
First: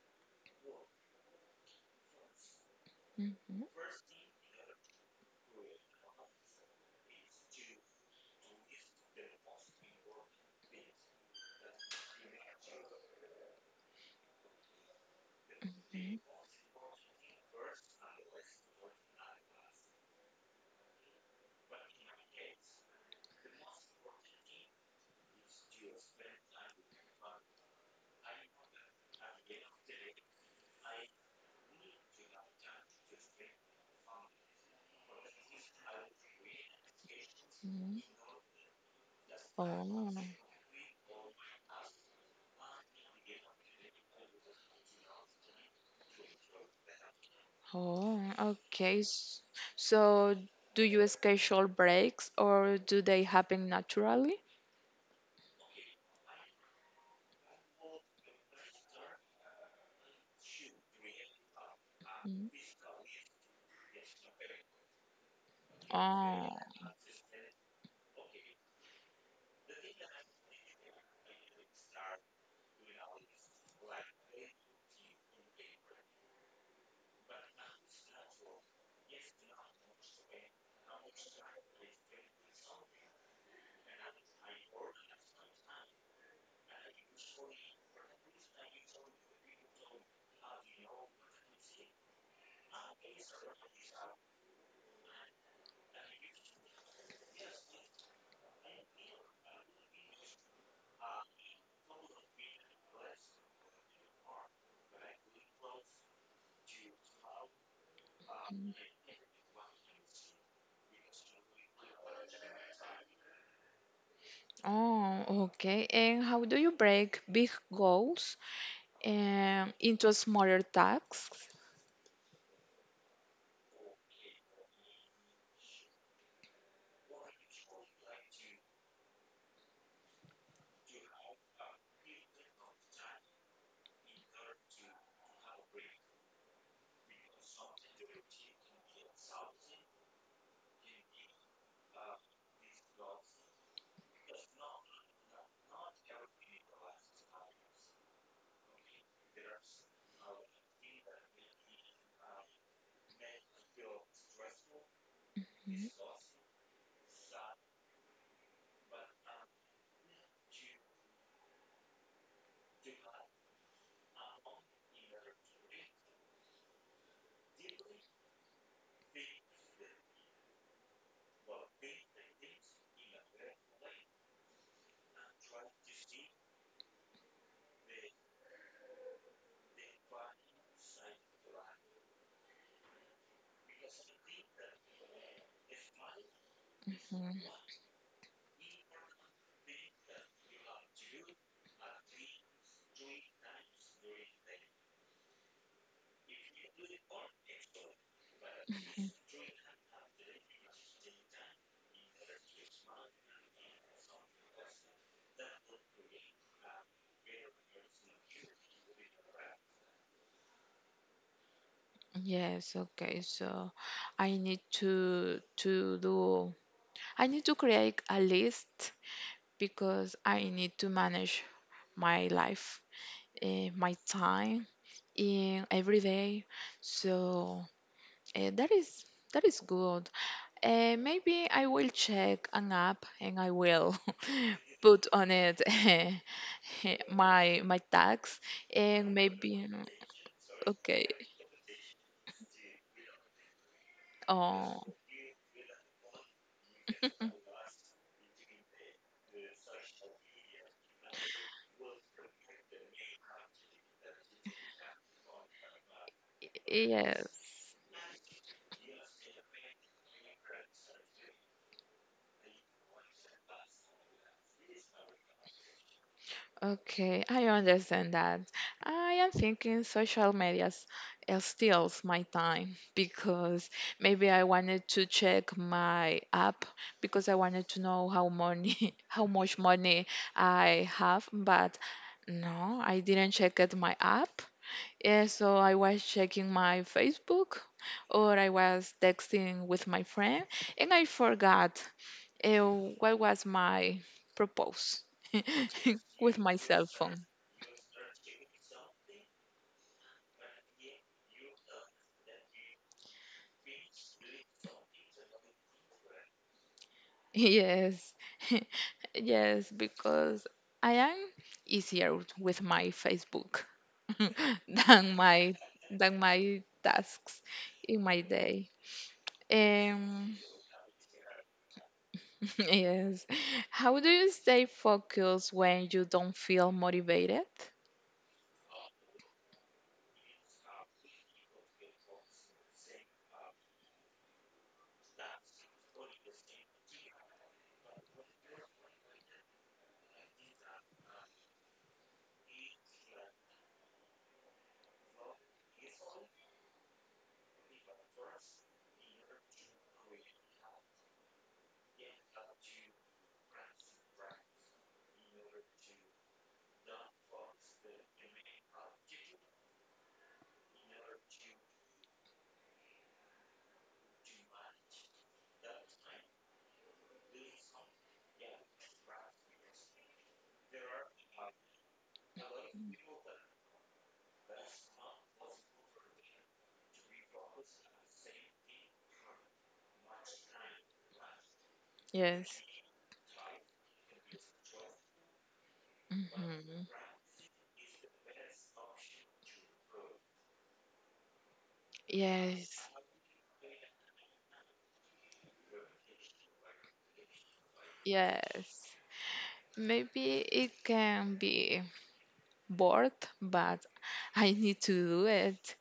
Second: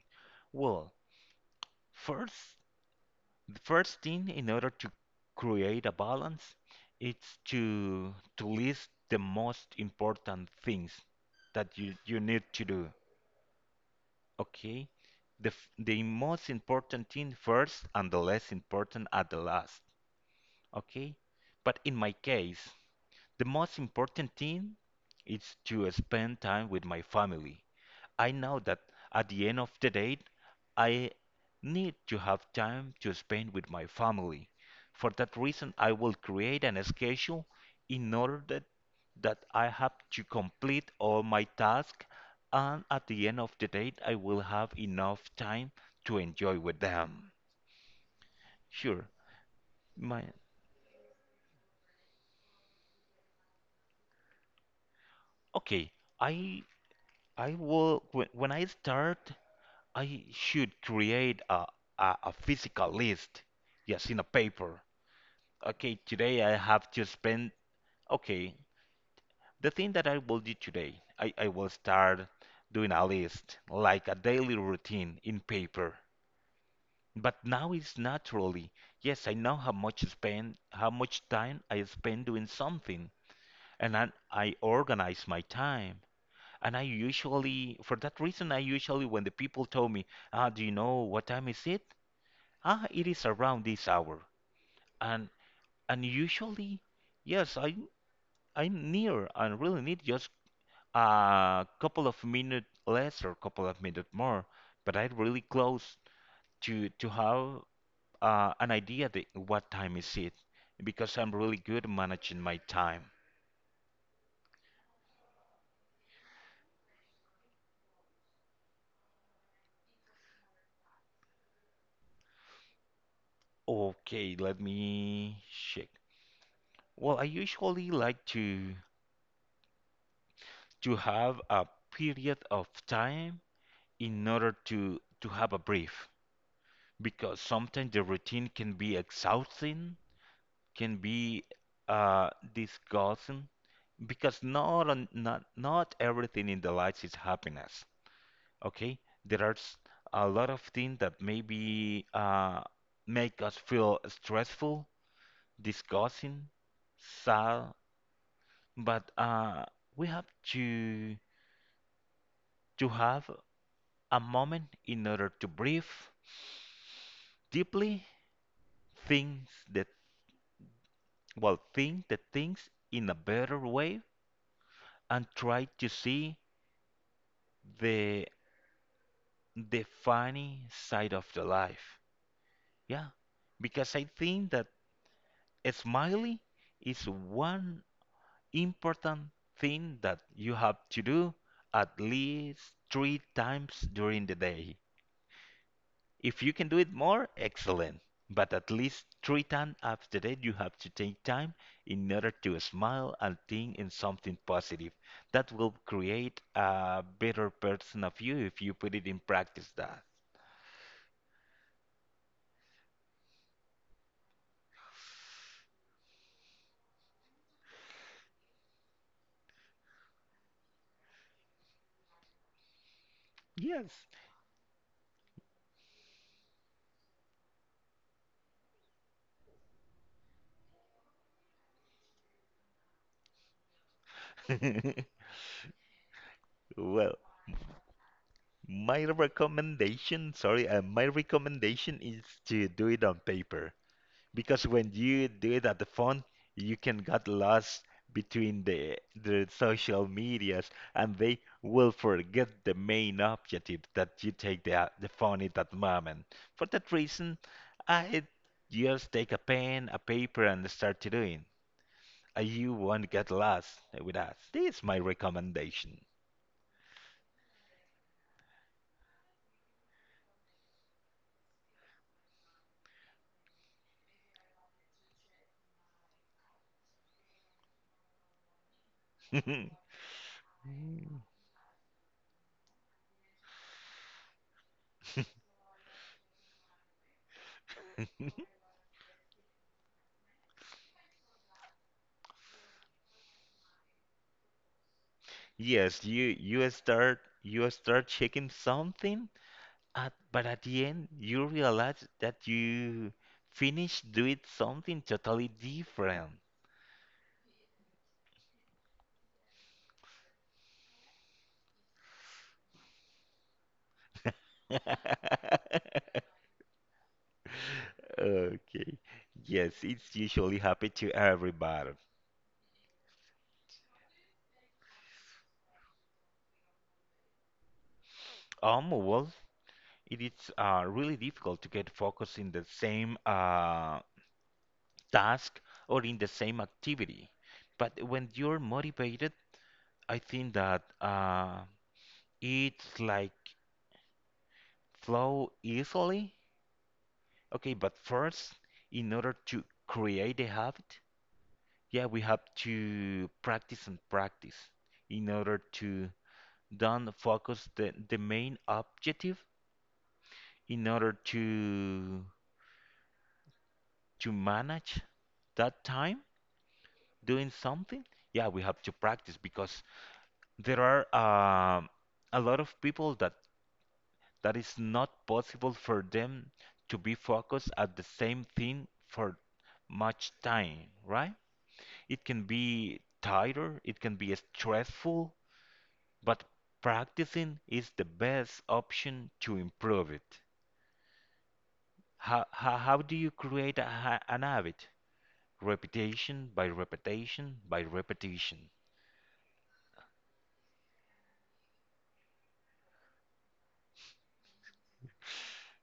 Speaker 2: Well, first, the
Speaker 1: Mhm.
Speaker 2: first thing in order to create a balance it's to list the most important things that you need to do. Okay? The the most important thing first and the less important at the last. Okay? But in my case, the most important thing is to spend time with my family. I know that at the end of the day, I need to have time to spend with my family. For that reason, I will create an schedule
Speaker 1: Mm. Mm.
Speaker 2: in order that, that I have
Speaker 1: Oh.
Speaker 2: to complete all my tasks, and at the end of the day, I will have enough time to enjoy with them.
Speaker 1: Oh, okay.
Speaker 2: Sure,
Speaker 1: S-
Speaker 2: my
Speaker 1: So, do you schedule breaks, or do they happen naturally?
Speaker 2: okay. I I will when I start I should create a
Speaker 1: Mm.
Speaker 2: physical list, yes, in a paper. Okay, today
Speaker 1: Oh.
Speaker 2: I have to spend, okay, the thing that I will do today, I will start doing a list, like a daily routine in paper. But now it's naturally, yes, I know how much spend, how much time I spend doing something, and I organize my time. And I usually, for that reason, I usually, when the people tell me, ah, do you know what time is it? Ah, it is around this hour, and and usually, yes, I'm near and really need just a couple of minutes less or couple of minutes more, but I'm really close to have an
Speaker 1: Mm.
Speaker 2: idea that what time is it, because I'm really good managing my time.
Speaker 1: Oh, okay. And how do you break big goals into smaller tasks?
Speaker 2: Okay, let me check. Well, I usually like to have a period of time in order to have a brief. Because sometimes the routine can be exhausting, can be disgusting, because not not everything in the life is happiness. Okay, there are a lot of things that maybe make us feel stressful,
Speaker 1: Mm.
Speaker 2: disgusting, sad, but we have to to have a moment in order to breathe deeply, think the well think the things in a better way and try to see the the funny side of the life, yeah, because I think that a smiley
Speaker 1: Mm.
Speaker 2: is one important thing that you have to do at least 3 times during the day. If you can do it more, excellent. But at least 3 times after that, you have to take time in order to smile and think in something positive. That will create a better person of you if you put it in practice that.
Speaker 1: Yes, okay. So I need to do, I need to create a list, because I need to manage my life,
Speaker 2: Yes.
Speaker 1: my time in every day. So, that is good. Maybe I will check an app, and I will put on it
Speaker 2: Well,
Speaker 1: my tags,
Speaker 2: my
Speaker 1: and maybe
Speaker 2: recommendation, sorry, my
Speaker 1: okay.
Speaker 2: recommendation is to do it on paper. Because
Speaker 1: Oh
Speaker 2: when you do it at the phone, you can get lost between the social medias, and they will forget the main objective that you take the phone at that moment. For that
Speaker 1: yes.
Speaker 2: reason, I just take a pen, a paper, and start to doing. You won't get lost with us. This is my recommendation.
Speaker 1: Okay, I understand that. I am thinking social media steals my time, because maybe I wanted to check my app, because I wanted to know how money, how much money I have, but no, I didn't check at my app. Yeah, so I was checking my Facebook or I was texting with my friend, and I forgot uh, what was my propose
Speaker 2: Yes,
Speaker 1: with my cell phone?
Speaker 2: you start checking something, at, but at the end, you realize that you finished doing something totally different.
Speaker 1: Yes, yes, because I am easier with my Facebook than my than my tasks in my day.
Speaker 2: Okay. Yes, it's
Speaker 1: Um,
Speaker 2: usually happen to everybody.
Speaker 1: yes. How do you stay focused when you don't feel motivated?
Speaker 2: Well, it is really difficult to get focused in the same task or in the same activity. But when you're motivated, I think that it's like flow easily. Okay, but first, in order to create the habit, yeah, we have to practice and practice in order to then focus the main objective in order to manage that time doing something. Yeah, we have to practice because there are a lot of people that that is not possible for them to be focused at the same thing for much time, right? It can
Speaker 1: Yes.
Speaker 2: be tighter, it can be stressful, but
Speaker 1: Mhm.
Speaker 2: practicing is the best option to improve it.
Speaker 1: Yes,
Speaker 2: How do you create an habit? Repetition by repetition by repetition.
Speaker 1: yes. Maybe it can be bored, but I need to do it.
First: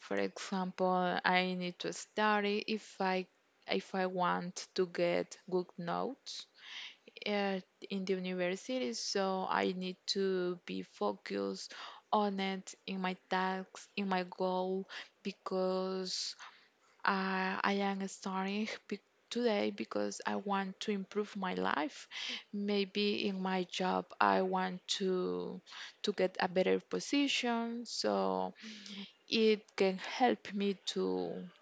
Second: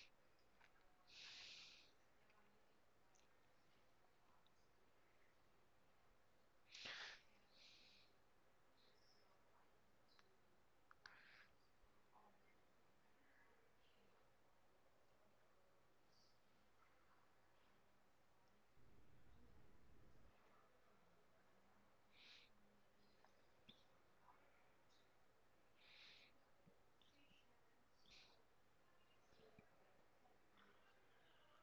Speaker 1: For example, I need to study, if I want to get good notes at, in the university, so I need to be focused on it, in my tasks, in my goal, because I am starting today, because I want to improve my life. Maybe in my job, I want to get a better position, so it can help me to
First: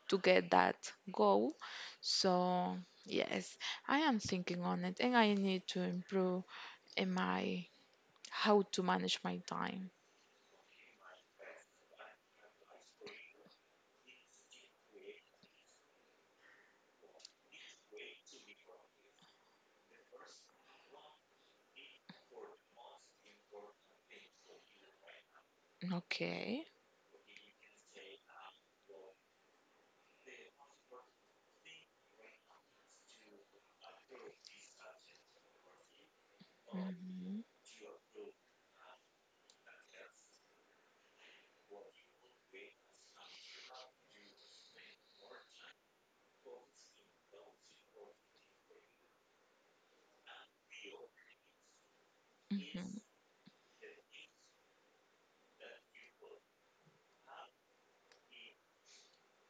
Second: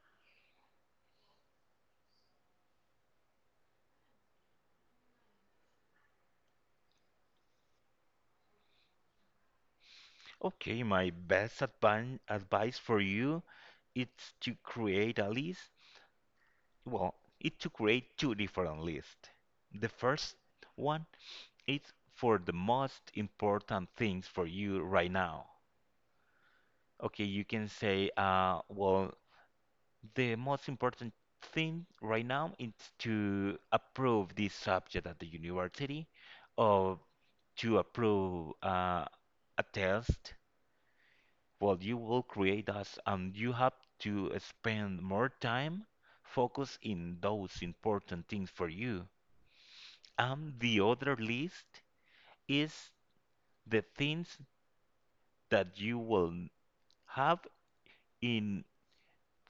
Speaker 1: to get that goal. So, yes, I am thinking on it, and I need to improve in my how to manage my time.
Speaker 2: Okay, my best advan advice for you it's to create a list. Well, it's to create two different lists. The first one is for the most important things for you right now.
Speaker 1: Okay.
Speaker 2: Okay, you can say, well, the most important thing right now is to approve this subject at the university or
Speaker 1: Mhm.
Speaker 2: to approve a test. Well, you will create us, and you have to spend more time focus in those important things for you. And the other list is
Speaker 1: Mhm.
Speaker 2: the things that you will have in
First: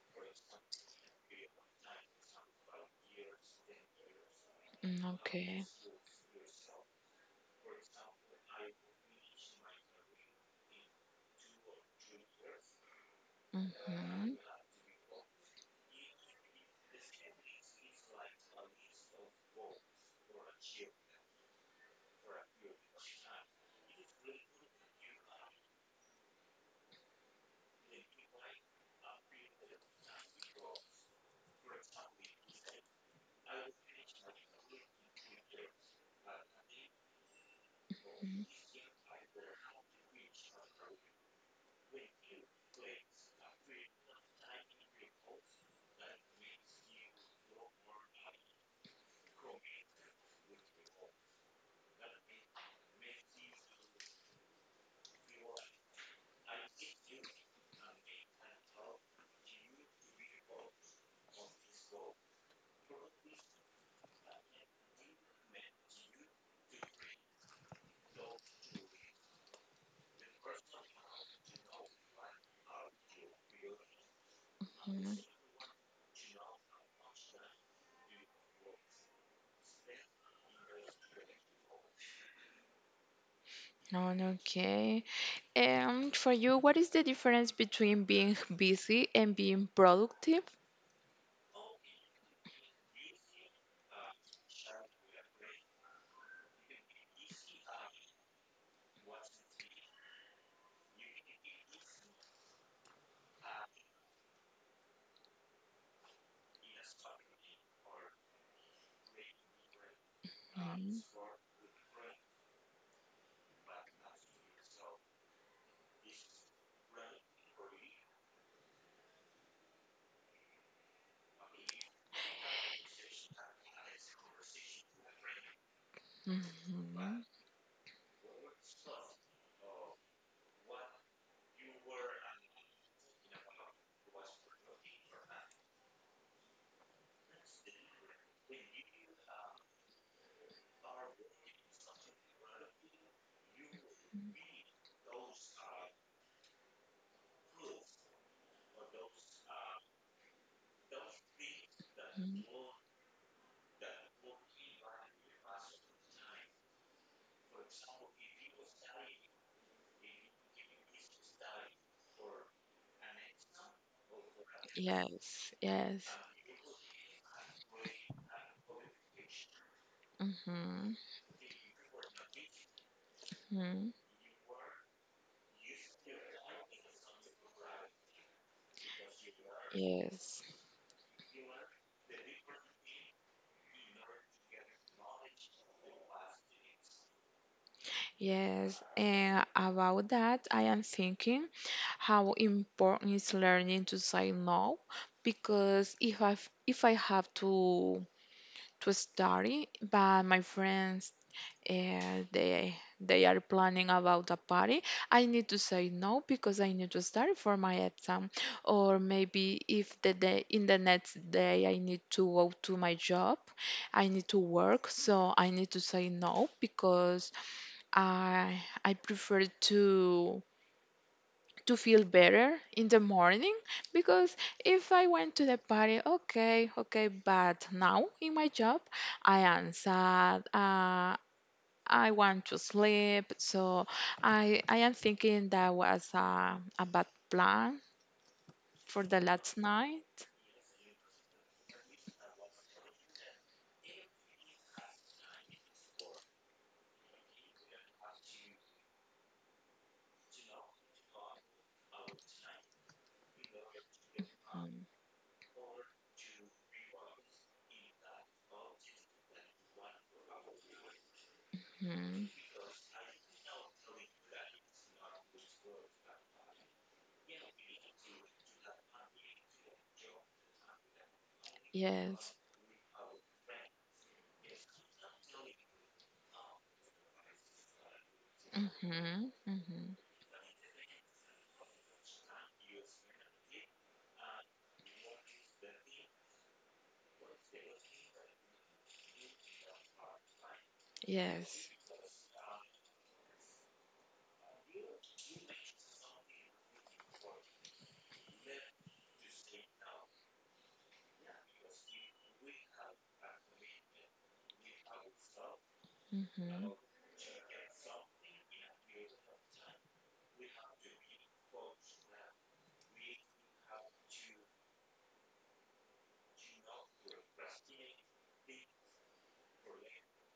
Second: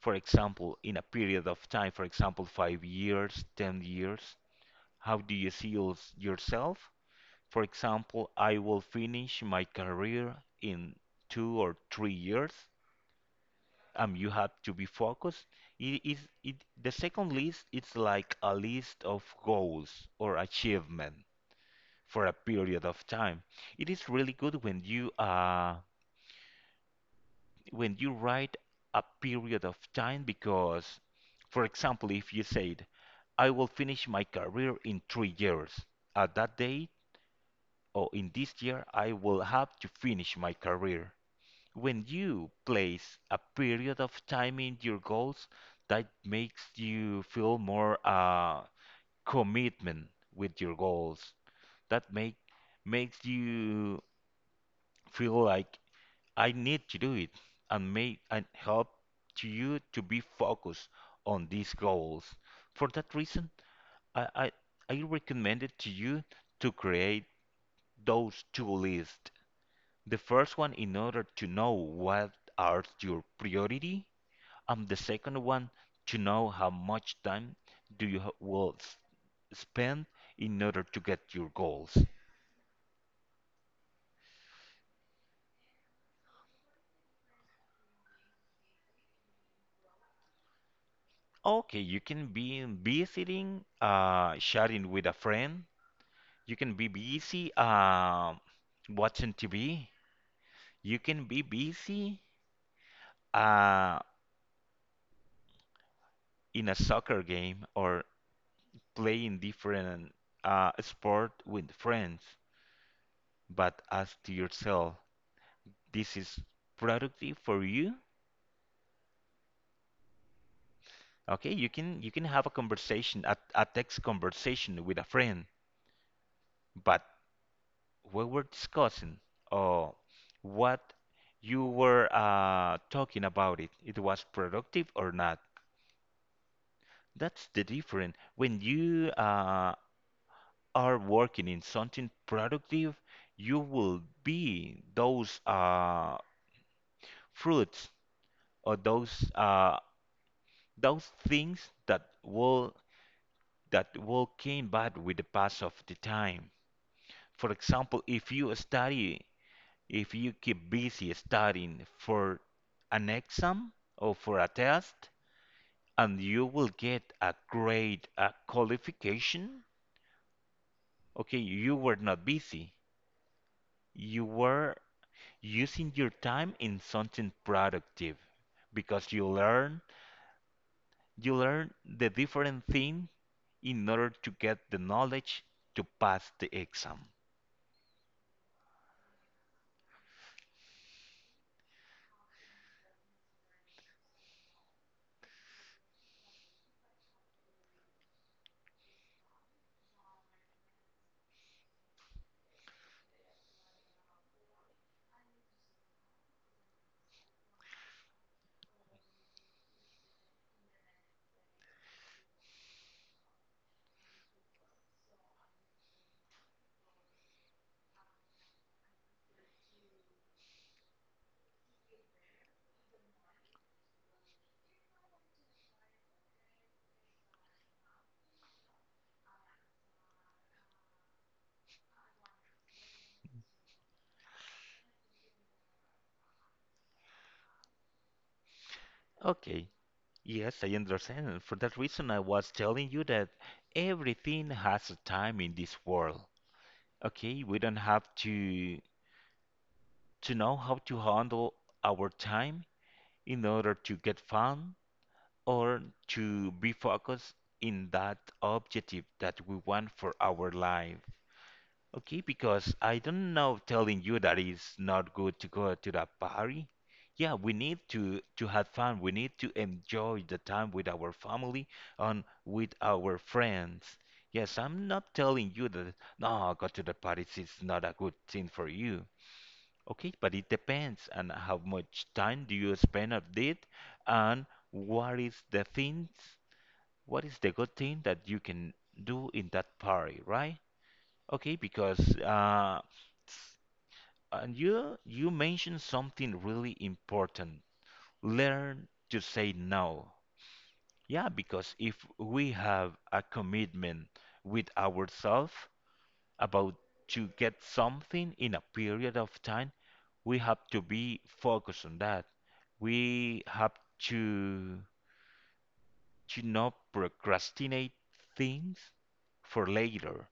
Speaker 2: for example, in a period of time, for example, 5 years, 10 years,
Speaker 1: Mm.
Speaker 2: how do you
Speaker 1: Okay.
Speaker 2: see yourself? For example, I will finish my career in 2 or 3 years. You
Speaker 1: Mhm.
Speaker 2: have to be focused. It is it the second list it's like a list of goals or achievement for a period of time. It is really good when you when you write a period of time because, for example, if you said, I will finish my career in 3 years, at that date or in this year, I will have to finish my career. When you place a period of time in your goals, that makes you feel more commitment with your goals. That make Makes you feel like I need to do it and make and help to you to be focused on these goals. For that reason, I, I recommend it to you to create those two lists. The first one in order to know what are your priority, and the
Speaker 1: Mhm.
Speaker 2: second one to know how much time do you will spend in order to get your goals.
Speaker 1: On, okay. And for you, what is the difference between being busy and being productive?
Speaker 2: Okay, you can be visiting, sharing with a friend. You can be busy watching TV. You can be busy uh, in a soccer game or playing different
Speaker 1: Mm.
Speaker 2: sport with friends. But ask to yourself, this is productive for you? Okay, you can have a conversation, a text conversation with a friend, but
Speaker 1: Mhm.
Speaker 2: we were discussing or what you were talking about it, it was productive or not. That's the difference. When you are working in something productive, you will be those fruits or those things that
Speaker 1: Mhm.
Speaker 2: will that will came back with the pass of the time. For example, if you study, if you keep busy studying for an exam or for a test,
Speaker 1: Yes, yes.
Speaker 2: and you will get a grade, a qualification,
Speaker 1: Mm-hmm.
Speaker 2: okay, you were not busy.
Speaker 1: Mm-hmm.
Speaker 2: You were using your time in something productive because
Speaker 1: Yes,
Speaker 2: you learn the different thing in order to get the knowledge to pass the exam.
Speaker 1: yes. And about that, I am thinking how important is learning to say no, because if I have to study, but my friends they they are planning about a party. I need to say no because I need to study for my exam, or maybe if the day in the next day I need to go to my job. I need to work, so I need to say no because I prefer to feel better in the morning, because if I went to the party, okay, okay, but now in my job I am sad. I want to sleep. So I am thinking that was a bad plan for the last
Speaker 2: Okay.
Speaker 1: night.
Speaker 2: Yes, I understand. And For that reason, I was telling you that everything has a time in this world. Okay, we don't have to know how to handle our time in order to get fun,
Speaker 1: Um,
Speaker 2: or to be focused in that objective that we want for our life. Okay,
Speaker 1: hmm.
Speaker 2: because I don't know telling you that it's not good to go to that party. Yeah, we need to have fun. We need to enjoy the time with our family and
Speaker 1: Yes.
Speaker 2: with our friends. Yes, I'm not telling you that no, go to the parties is not a good thing for
Speaker 1: Hmm.
Speaker 2: you.
Speaker 1: Hmm.
Speaker 2: Okay, but it depends on how much time do you spend on it and what is the things what is the good thing that you can do in that party, right? Okay,
Speaker 1: Yes.
Speaker 2: because s- and you mentioned something really important. Learn to say no. Yeah, because if we have a commitment with ourselves about
Speaker 1: Hmm.
Speaker 2: to get something in a period of time, we have to be focused on that. We have to to not procrastinate things for later.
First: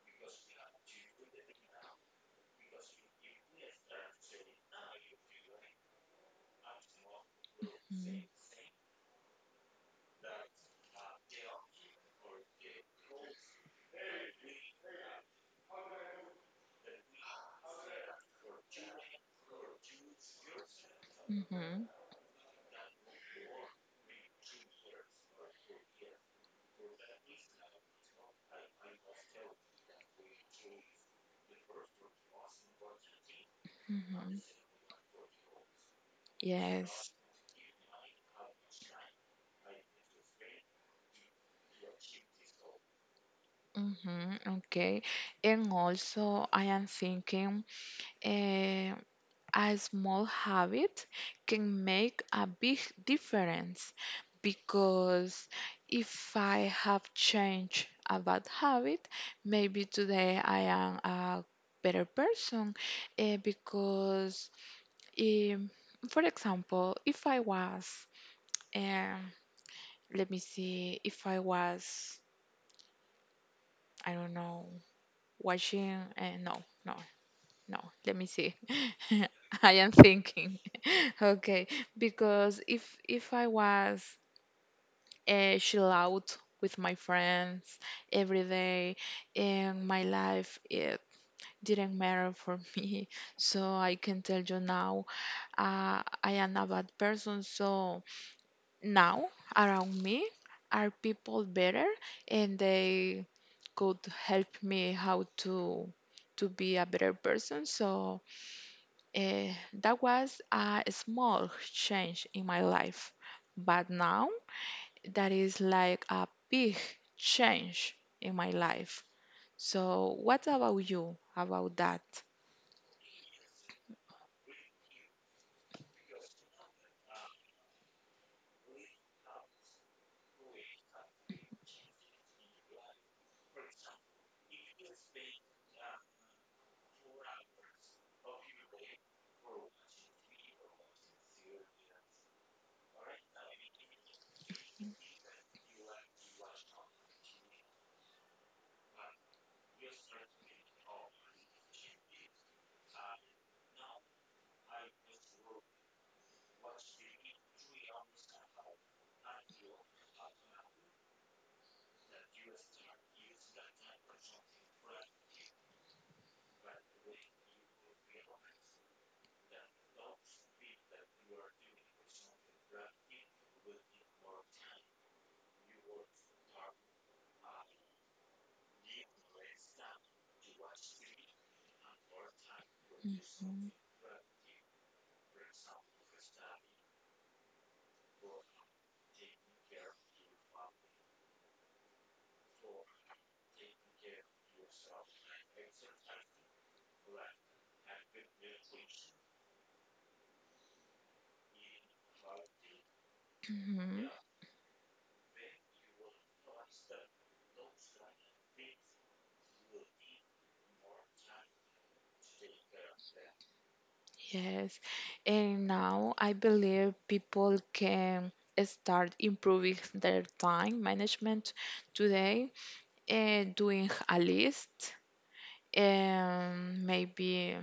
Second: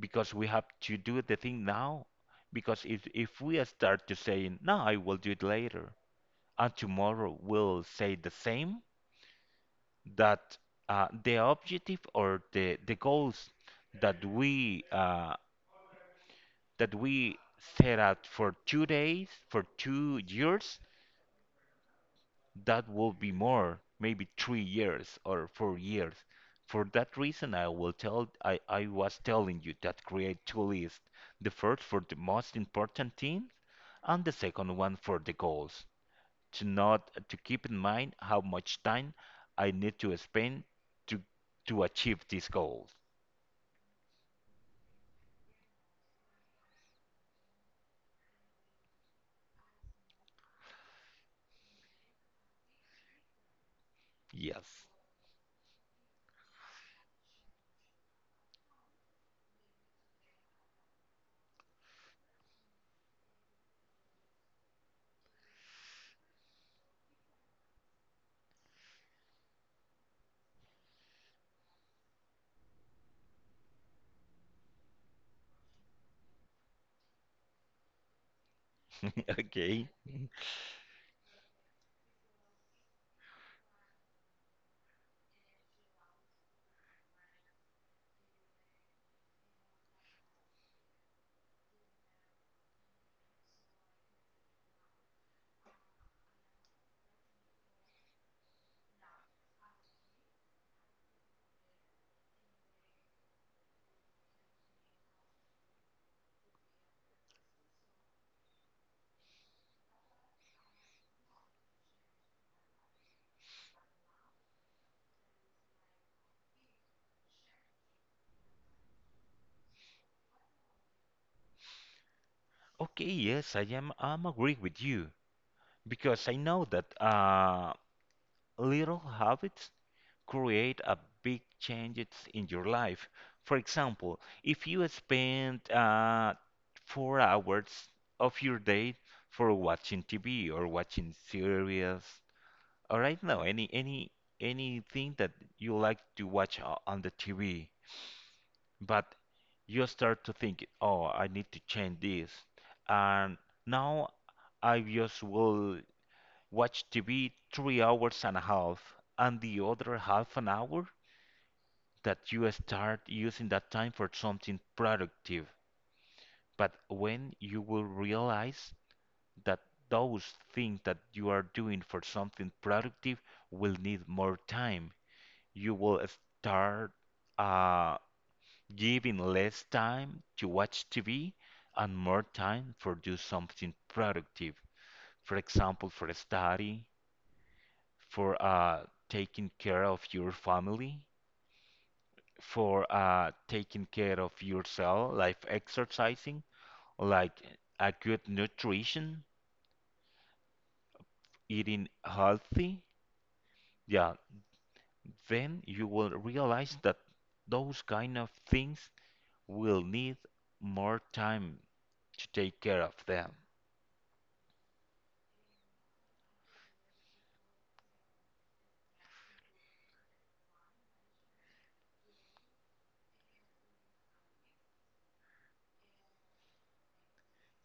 Speaker 2: Because we have to do the thing now. Because if we start to saying, no, I will do it later, and tomorrow we'll say the same, that the objective or the goals that we set out for 2 days, for 2 years,
Speaker 1: Mm-hmm,
Speaker 2: that will be more, maybe 3 years or 4 years. For that reason, I was telling you that create two lists, the first for the most important things and the
Speaker 1: mm-hmm.
Speaker 2: second one for the goals. To
Speaker 1: Yes.
Speaker 2: not to keep in mind how much time I need to spend to to achieve these goals.
Speaker 1: Mm-hmm. Okay. And also, I am thinking, uh, a small habit can make a big difference,
Speaker 2: Yes.
Speaker 1: because if I have changed a bad habit, maybe today I am a better person, because, um, for example, if I was, um, let me see, if I was, I don't know, watching, no, no, No, let me see. I
Speaker 2: Okay.
Speaker 1: am thinking. Okay, because if I was chill out with my friends every day, and my life it didn't matter for me, so I can tell you now, I am a bad person. So now around me are people better, and they could help me how to be a better person. So Eh, that was a small change in my life, but now that is like a big change in my life. So, what about you about that?
Speaker 2: Okay, yes, I'm agree with you because I know that little habits create a big changes in your life. For example, if you spend 4 hours of your day for watching TV or watching series, or I don't know, anything that you like to watch on the TV, but you start to think, oh, I need to change this, and now I just will watch TV 3 hours and a half, and the other half an hour that you start using that time for something productive. But when you will realize that those things that you are doing for something productive will need more time, you will start uh, giving less time to watch TV and more time for do something
Speaker 1: Mhm.
Speaker 2: productive. For example, for study, for taking care of your family, for taking care of yourself, like exercising, like a good nutrition, eating healthy,
Speaker 1: Mhm.
Speaker 2: yeah, then you will realize that those kind of things will need more time to take care of them.
Speaker 1: Yes, and now I believe people can start improving their time management today, doing a list, and maybe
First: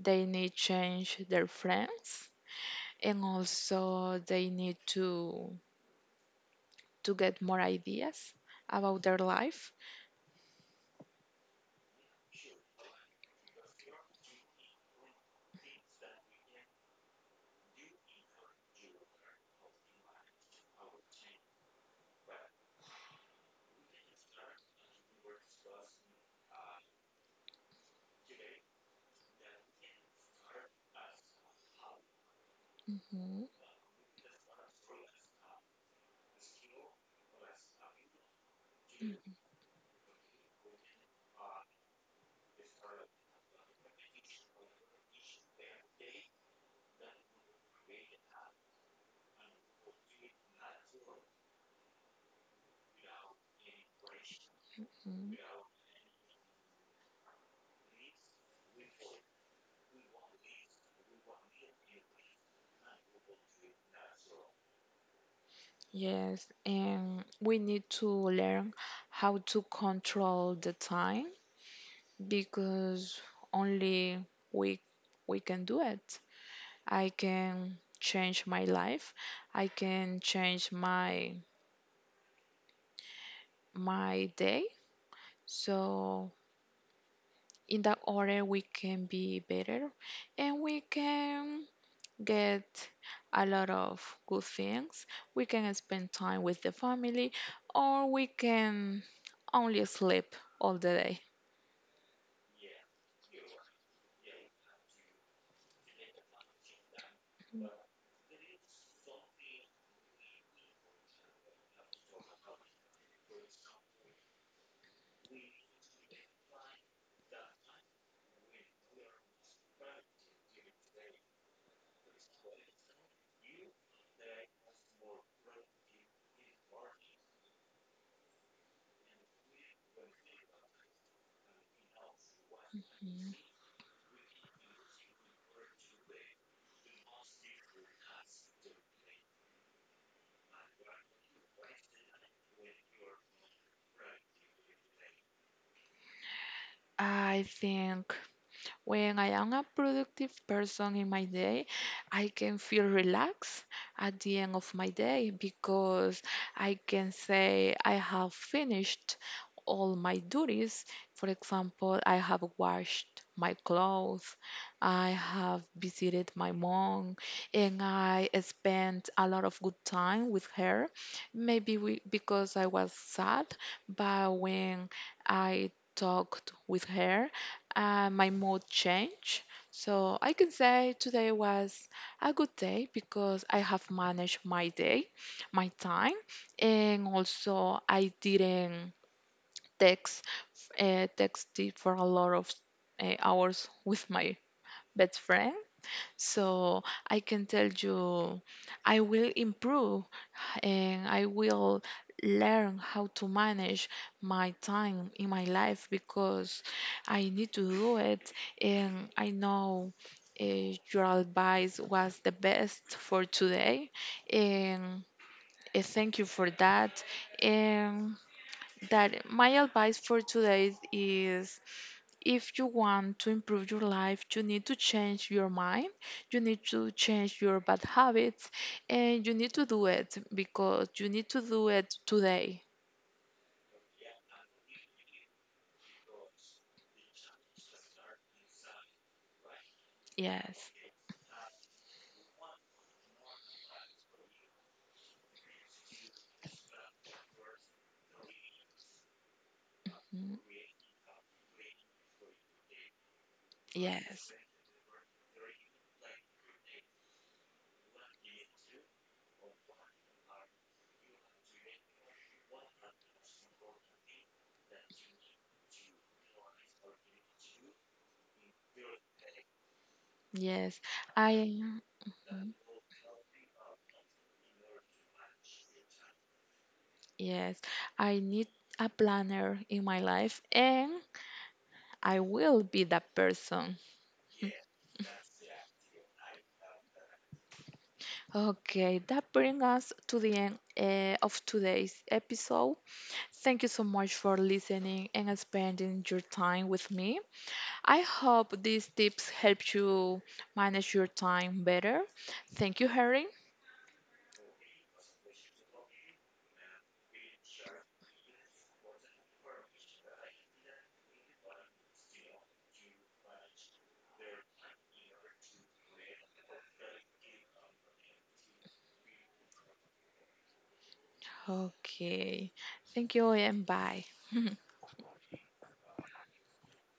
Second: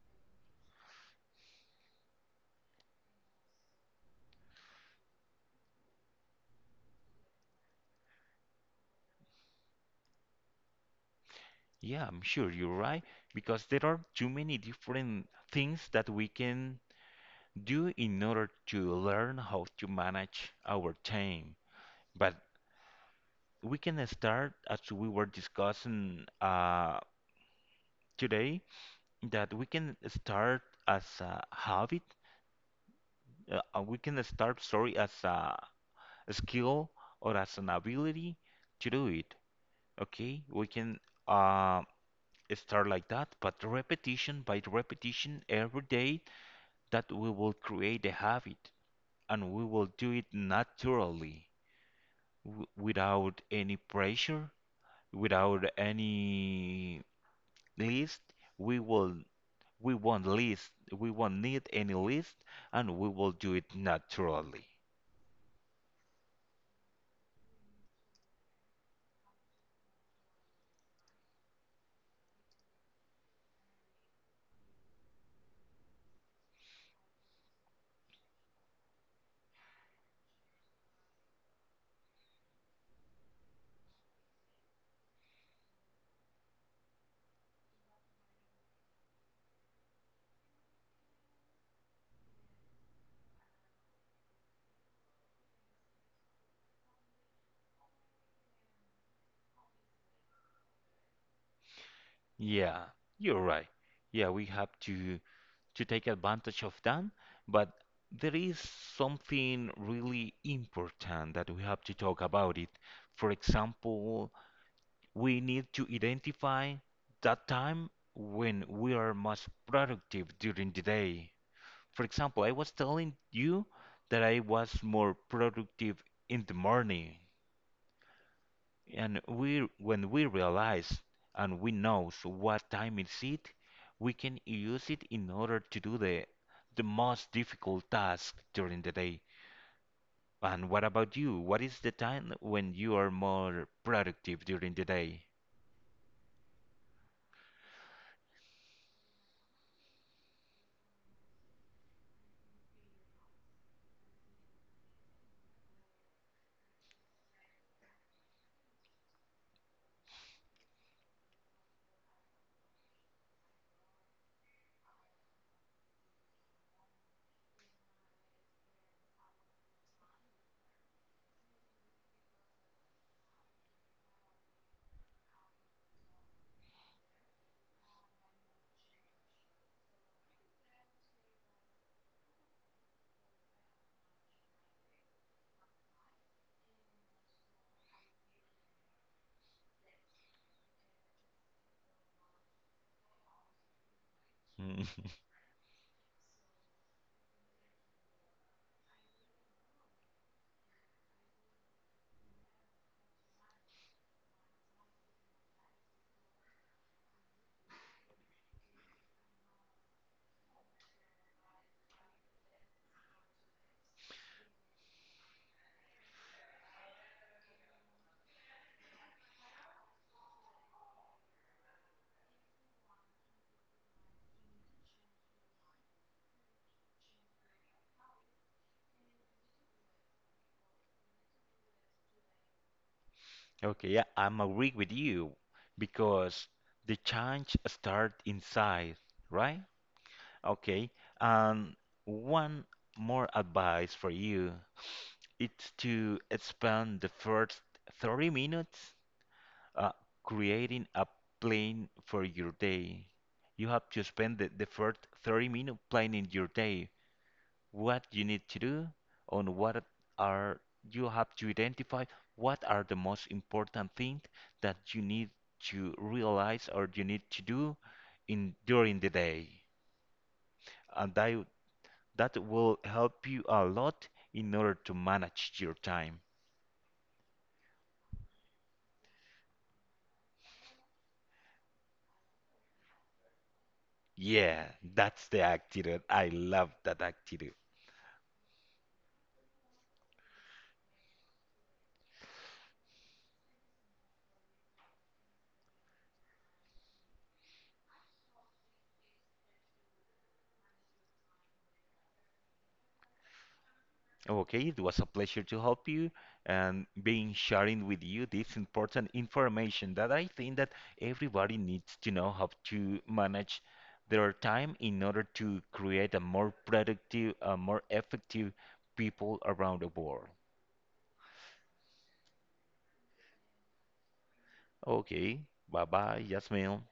Speaker 1: they need change their friends, and also they need to get more ideas about their life.
Speaker 2: Yeah, I'm sure you're right, because there are too many different things that we can do in order to learn how to manage our time. But we can start as we were discussing today that we can start as a habit,
Speaker 1: Mhm,
Speaker 2: we can start sorry as a skill or as an ability to do it. Okay, we can uh, start like that but repetition by repetition every day that we will create a habit and we will do it naturally, without any pressure,
Speaker 1: mhm.
Speaker 2: without any list, we will we won't list, we won't need any list, and we will do it naturally.
Speaker 1: Yes, and we need to learn how to control the time, because only we can do it. I can change my life, I can change my day. So in that order we can be better, and we can get a lot of good things. We can spend time with the family, or we can only sleep all the day.
Speaker 2: Yeah, you're right. Yeah, we have to take advantage of them, but there is something really important that we have to talk about it. For example, we need to identify that time when we are most productive during the day. For example, I was telling you that I was more productive in the morning, and we when we realize and we know so what time is it, we can use it in order to do the most difficult task during the day. And what about you? What is the time when you are more productive during the day?
Speaker 1: I think when I am a productive person in my day, I can feel relaxed at the end of my day, because I can say I have finished all my duties. For example, I have washed my clothes, I have visited my mom, and I spent a lot of good time with her. Maybe we, because I was sad, but when I talked with her, my mood changed. So I can say today was a good day because I have managed my day, my time, and also I didn't text texted for a lot of hours with my
Speaker 2: Mm.
Speaker 1: best friend. So I can tell you, I will improve, and I will learn how to manage my time in my life, because I need to do it, and I know uh, your advice was the best for today, and thank you for that, and that my advice for today is, if you want to improve your life, you need to change your mind, you need to change your bad habits, and you need to do it because you need to do it today.
Speaker 2: Okay, yeah, I'm agree with you because the change start inside, right?
Speaker 1: Yes.
Speaker 2: Okay. And one more advice for you. It's to spend the first 30 minutes uh,
Speaker 1: Mm.
Speaker 2: creating a plan for your day. You have to
Speaker 1: Yes.
Speaker 2: spend the first 30 minutes planning your day. What you need to do, on what are you have to identify what are the most important things that you need to realize or you need to do in during the day.
Speaker 1: Yes.
Speaker 2: And
Speaker 1: I
Speaker 2: that
Speaker 1: mm.
Speaker 2: will help you a lot in order to manage your time.
Speaker 1: Yes. I need a planner in my life, and I will be that person.
Speaker 2: Yeah, that's the activity. I love that activity.
Speaker 1: Okay, that brings us to the end of today's episode. Thank you so much for listening and spending your time with me. I hope these tips help you manage your time better. Thank you, Harry.
Speaker 2: Okay, it was a pleasure to help you and being sharing with you this important information that I think that everybody needs to know how to manage their time in order to create a more productive, a more effective people around the world.
Speaker 1: Okay. Thank you and bye.
Speaker 2: Okay, bye bye, Yasmin.